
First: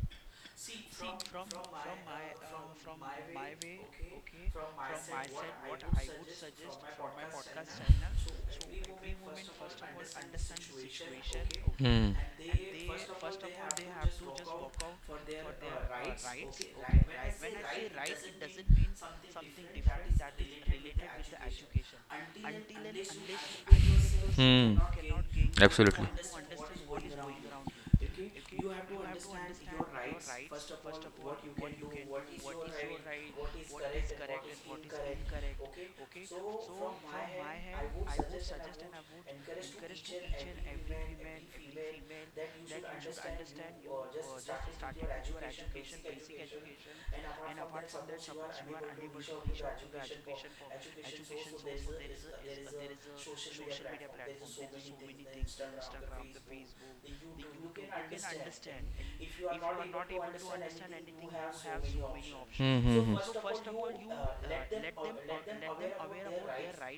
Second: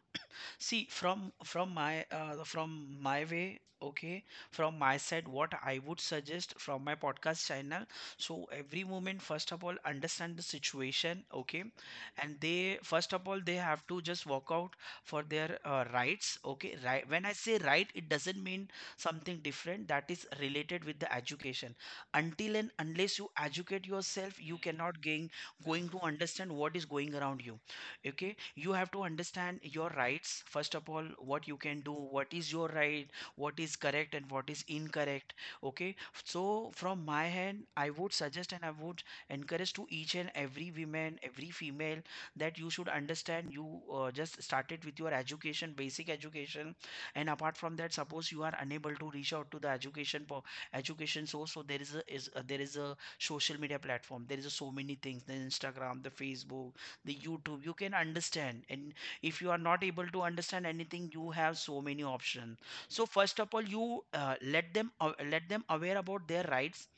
Speaker 1: See, from my from my way, okay, from my side, what I would suggest from my podcast channel. So every moment, first of all, understand the situation, okay,
Speaker 2: Hmm.
Speaker 1: and they first of all they have to just walk out for their rights, okay. Right. When I say right, it doesn't mean something different, that is related with the education. Until and unless you educate yourself, you
Speaker 2: Hmm.
Speaker 1: cannot gain going to
Speaker 2: Absolutely.
Speaker 1: understand what is going around you, okay. You have to understand your rights, first of all, what you can do, what is your right, what is correct and what is incorrect, okay. So from my hand I would suggest, and I would encourage to each and every woman, every female, that you should understand, you just started with your education, basic education, and apart from that, suppose you are unable to reach out to the education education source, so there there is a social media platform, there is a so many things, the Instagram, the Facebook, the YouTube, you can understand. And if you are not able to understand anything, you have so many options. So
Speaker 2: Hmm. Hmm.
Speaker 1: first of all, you let them let them aware about their rights,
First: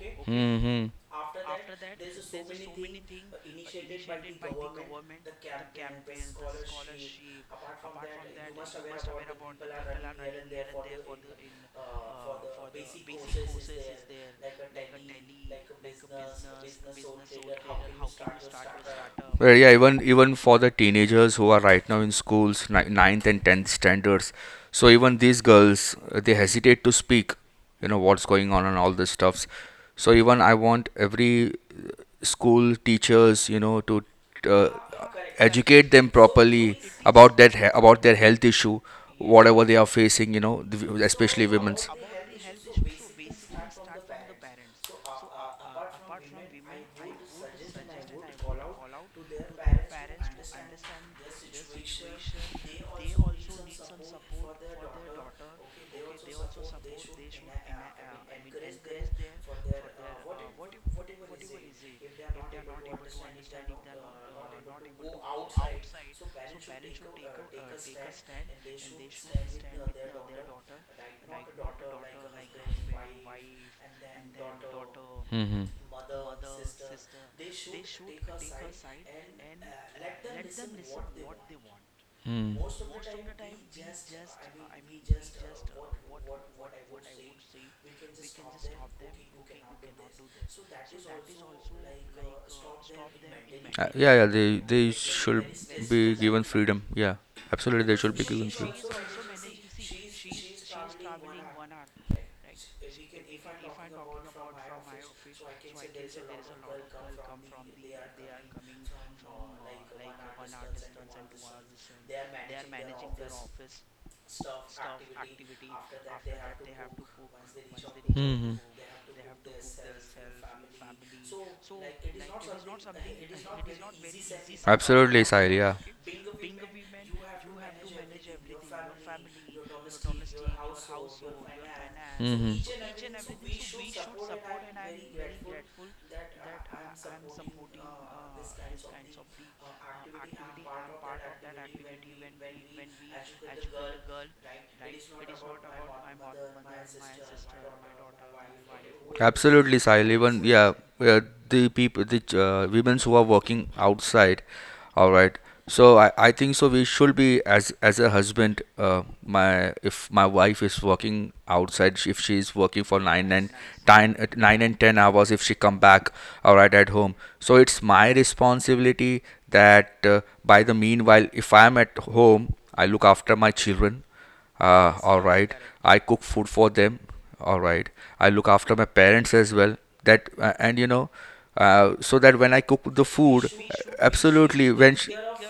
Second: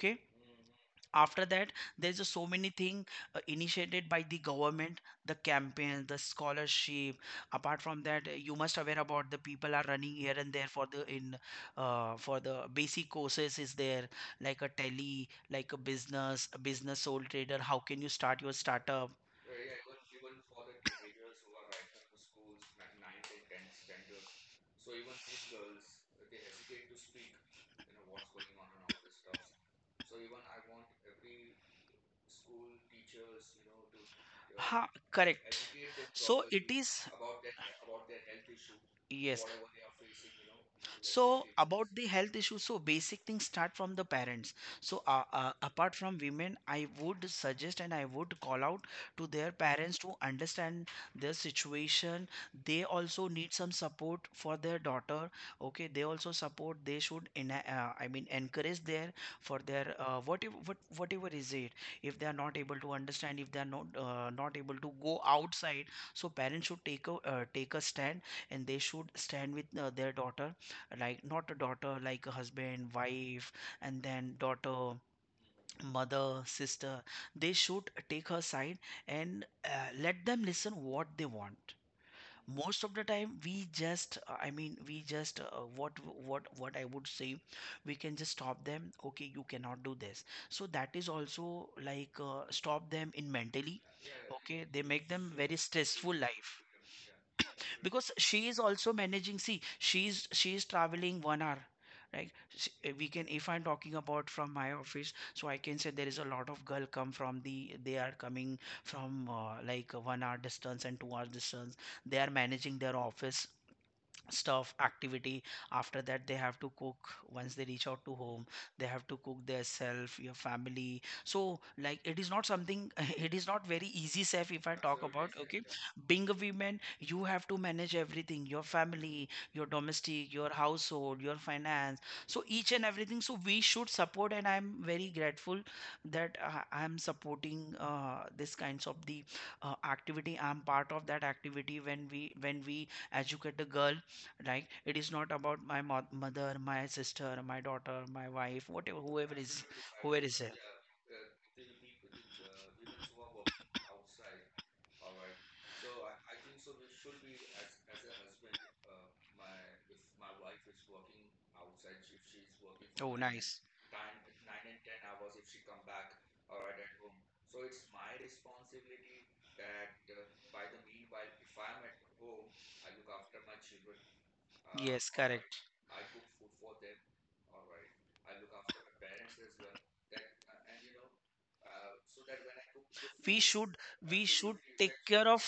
Speaker 2: Okay. Hmm.
Speaker 1: After that, there's a so many thing initiated by the government, the campaign, the scholarship. Apart from that, you must aware about the people are running here and there for the in for the basic courses is there, like a tele, like a business, a business sole trader, how can you start your startup.
Speaker 2: Well, yeah, even for the teenagers who are right now in schools, ninth and tenth standards. So even these girls, they hesitate to speak. You know what's going on and all this stuffs. So even I want every school teachers, you know, to uh,
Speaker 1: Ha, correct,
Speaker 2: educate them
Speaker 1: so it
Speaker 2: properly
Speaker 1: is.
Speaker 2: about about their health issue,
Speaker 1: Yes.
Speaker 2: whatever they are facing. You know, especially
Speaker 1: So
Speaker 2: women's.
Speaker 1: about the health issues, so basic things start from the parents. So apart from women, I would suggest, and I would call out to their parents to understand their situation. They also need some support for their daughter. Okay, they also support. They should, in I mean, encourage their for their whatever, whatever is it. If they are not able to understand, if they are not able to go outside, so parents should take a take a stand, and they should stand with their daughter, like not a daughter, like a husband, wife, and then daughter,
Speaker 2: Mm-hmm.
Speaker 1: mother, sister, they should take her side. And let them listen what they want. Most of the time we just I mean we just what what I would say, we can just stop them, okay, you cannot do this, so that is also like stop them in mentally,
Speaker 2: Yeah, yeah, they
Speaker 1: okay, they
Speaker 2: they
Speaker 1: make them
Speaker 2: should
Speaker 1: very
Speaker 2: be
Speaker 1: stressful
Speaker 2: given
Speaker 1: life.
Speaker 2: freedom. Yeah, absolutely, they
Speaker 1: Because
Speaker 2: should be given
Speaker 1: she is
Speaker 2: freedom.
Speaker 1: also managing, see she is traveling 1 hour, right? We can, if I'm talking about from my office, so I can say there is a lot of girl come from the, they are coming from like a 1 hour distance and 2 hour distance. They are managing their office stuff activity, after that they have to cook. Once they reach out to home, they have to cook their self, your family, so like it is not something it is not very easy self, if I talk
Speaker 2: Absolutely,
Speaker 1: about,
Speaker 2: Sahil.
Speaker 1: okay.
Speaker 2: Yeah.
Speaker 1: Yeah. Being a woman you have to manage everything, your family, your domestic, your household, your finance, so
Speaker 2: And
Speaker 1: each
Speaker 2: so,
Speaker 1: and everything, so we should support. And I'm very grateful that I'm supporting this kinds of the activity, I'm part of that activity, when we educate the girl, right? It is not about my mother, my sister, my daughter, my wife, whatever,
Speaker 2: absolutely, Sahil.
Speaker 1: whoever is
Speaker 2: Even
Speaker 1: there.
Speaker 2: yeah, yeah, the people, the women who are working outside. All right. So I think so. We should be as a husband. My if my wife is working outside, if she is working for
Speaker 1: Oh
Speaker 2: nine and
Speaker 1: nice.
Speaker 2: nine, 9 and 10 hours, if she come back, all right, at home. So it's my responsibility that by the meanwhile, if I am at home, I look after my children,
Speaker 1: Yes,
Speaker 2: all right.
Speaker 1: correct.
Speaker 2: I cook food for them. All right. I look after my parents as well. That and you know, so that when I cook the
Speaker 1: we
Speaker 2: food,
Speaker 1: should we should
Speaker 2: absolutely, when
Speaker 1: take
Speaker 2: sh
Speaker 1: care of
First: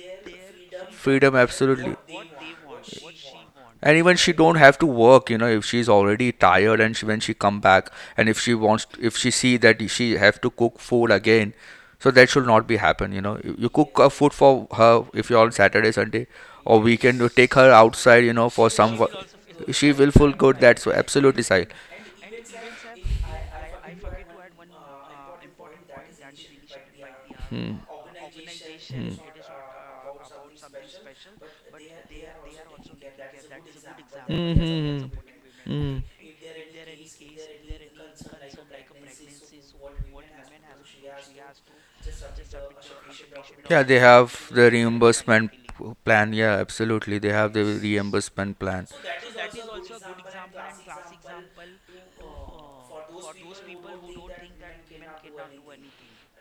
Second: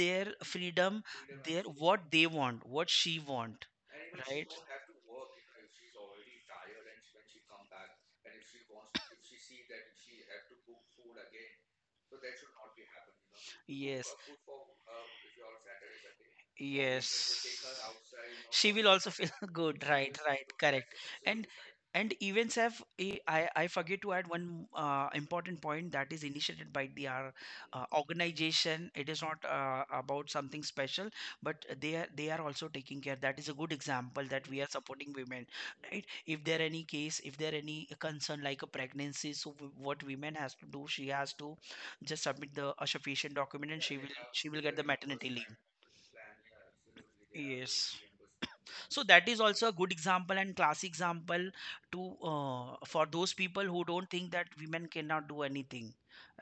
Speaker 1: their freedom,
Speaker 2: freedom,
Speaker 1: their
Speaker 2: absolutely.
Speaker 1: what they want, what she want,
Speaker 2: And even she
Speaker 1: right?
Speaker 2: don't have to work, you know, if she's already tired and she, when she come back, and if she wants, if she see that she have to cook food again, so that should not be happen. You know, you cook a
Speaker 1: Yes.
Speaker 2: food for her. If you're on Saturday, Sunday or weekend, you
Speaker 1: Yes.
Speaker 2: take her outside, you know, for
Speaker 1: She will
Speaker 2: some
Speaker 1: also feel good,
Speaker 2: she will
Speaker 1: right,
Speaker 2: feel
Speaker 1: right,
Speaker 2: good, that's
Speaker 1: correct.
Speaker 2: absolutely
Speaker 1: And
Speaker 2: side.
Speaker 1: and events have, I forget to add one important point, that is initiated by the our
Speaker 2: Mm.
Speaker 1: organization. It is not about something special, but they are also taking care. That is a good example, that we are supporting women,
Speaker 2: Mm-hmm. Mm.
Speaker 1: right? If there any case, if there any concern like a pregnancy, so what women has to do, she has to just submit the a sufficient document, and
Speaker 2: Yeah,
Speaker 1: she
Speaker 2: they
Speaker 1: will she
Speaker 2: have
Speaker 1: will
Speaker 2: the
Speaker 1: get the maternity
Speaker 2: reimbursement
Speaker 1: leave.
Speaker 2: plan, yeah, absolutely they have the
Speaker 1: Yes.
Speaker 2: reimbursement plan.
Speaker 1: So that is also a good example, and classic example to for those people who don't think that women cannot do anything,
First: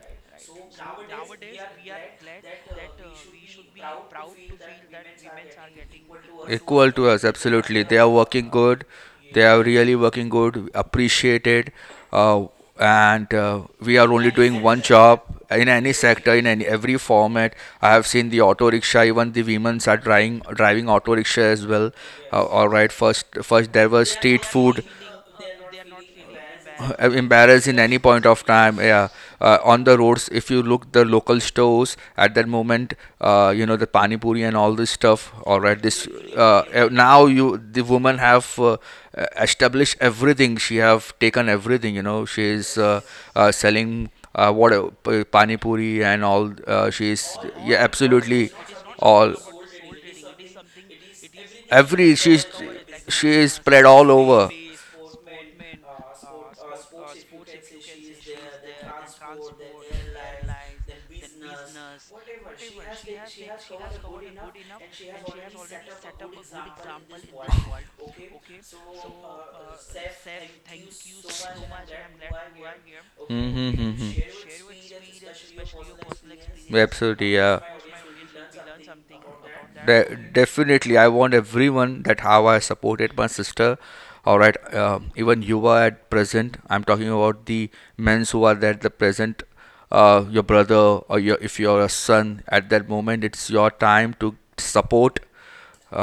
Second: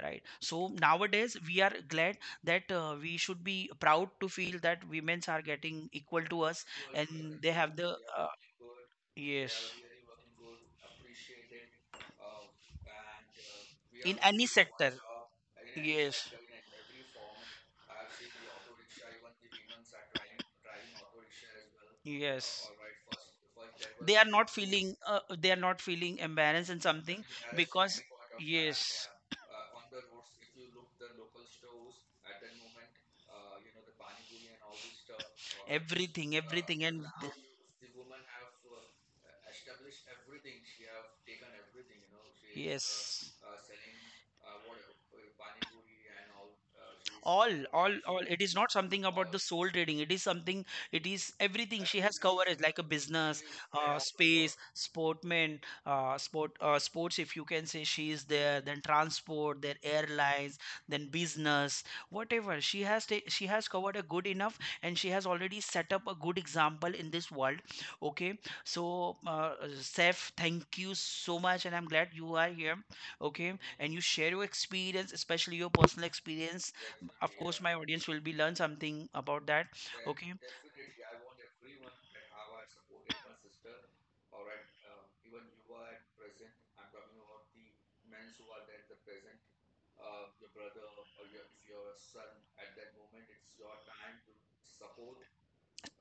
Speaker 1: right? So nowadays we are glad that we should be proud to feel that women are getting equal to us,
Speaker 2: Equal to us,
Speaker 1: and they have
Speaker 2: absolutely
Speaker 1: the
Speaker 2: they are
Speaker 1: uh,
Speaker 2: working good. They
Speaker 1: yes,
Speaker 2: are really working good, appreciated. uh, and we are
Speaker 1: in
Speaker 2: only
Speaker 1: any
Speaker 2: doing one
Speaker 1: sector.
Speaker 2: job in any
Speaker 1: Yes,
Speaker 2: sector, in any every format. I have seen the auto rickshaw, even the women are driving auto rickshaw as well. All
Speaker 1: yes.
Speaker 2: right, first there was
Speaker 1: They are
Speaker 2: street
Speaker 1: not
Speaker 2: food.
Speaker 1: feeling they are not feeling embarrassed and something
Speaker 2: Embarrassed in any
Speaker 1: because
Speaker 2: point of time, yeah.
Speaker 1: yes,
Speaker 2: On the roads if you look the local stores at that moment, you know, the pani puri and all this stuff, all right, this
Speaker 1: everything,
Speaker 2: now you the woman have established
Speaker 1: uh,
Speaker 2: everything, she have taken everything, you know, she is selling pani puri and all, she is, yeah
Speaker 1: all. She, it
Speaker 2: absolutely,
Speaker 1: is not something
Speaker 2: all,
Speaker 1: the soul trading. It is something, it is everything.
Speaker 2: every,
Speaker 1: It like a she
Speaker 2: she
Speaker 1: business,
Speaker 2: is spread all over.
Speaker 1: sportman, sports, if you can say, she is there, then transport, then airlines, then business, whatever she has covered a good enough, and she has already set up a good example in this world, okay. So Seth, thank you so much, and I'm glad you are here, okay,
Speaker 2: Mm-hmm,
Speaker 1: and you share
Speaker 2: mm-hmm.
Speaker 1: your experience, especially your personal experience.
Speaker 2: Absolutely,
Speaker 1: Of
Speaker 2: yeah.
Speaker 1: course my audience will be learn something about that. Okay,
Speaker 2: Definitely, I want everyone that how I supported my sister. All right, even you are at present. I'm talking about the men's who are at the present. Your brother or your if you're a son at that moment, it's your time to support,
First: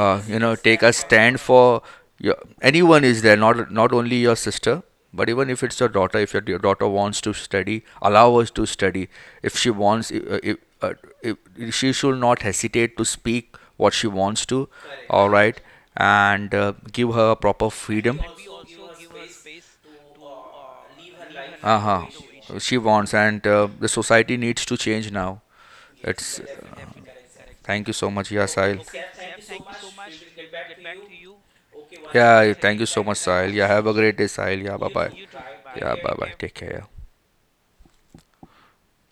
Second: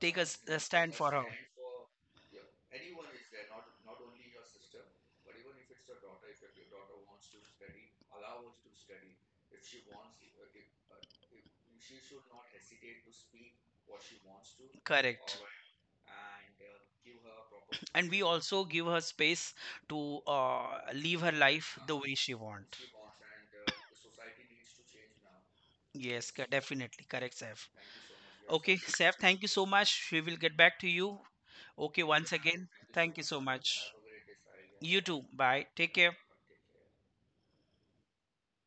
Speaker 1: take a,
Speaker 2: you know,
Speaker 1: a
Speaker 2: take a
Speaker 1: stand for her.
Speaker 2: stand for your anyone is there, not only your sister, but even if it's your daughter, if your daughter wants to study, allow us to study. If she wants uh, if, she should not hesitate to speak what she wants to, all
Speaker 1: Correct.
Speaker 2: right. And give her proper
Speaker 1: And
Speaker 2: freedom.
Speaker 1: we also give her space to live her life the
Speaker 2: Uh-huh.
Speaker 1: way she
Speaker 2: She
Speaker 1: wants.
Speaker 2: wants, and the society needs to change now.
Speaker 1: Yes,
Speaker 2: It's,
Speaker 1: definitely correct, Saif.
Speaker 2: thank you so much,
Speaker 1: Okay
Speaker 2: Yasail.
Speaker 1: Saif, thank you so much, we will get back to you, okay, once
Speaker 2: Yeah,
Speaker 1: again
Speaker 2: thank you so
Speaker 1: thank
Speaker 2: much,
Speaker 1: you so
Speaker 2: Sahil. Yeah,
Speaker 1: much.
Speaker 2: have a great day, Sahil. Yeah, bye
Speaker 1: You
Speaker 2: bye.
Speaker 1: too, bye, take
Speaker 2: Yeah, bye
Speaker 1: care.
Speaker 2: bye. Take care. Yeah.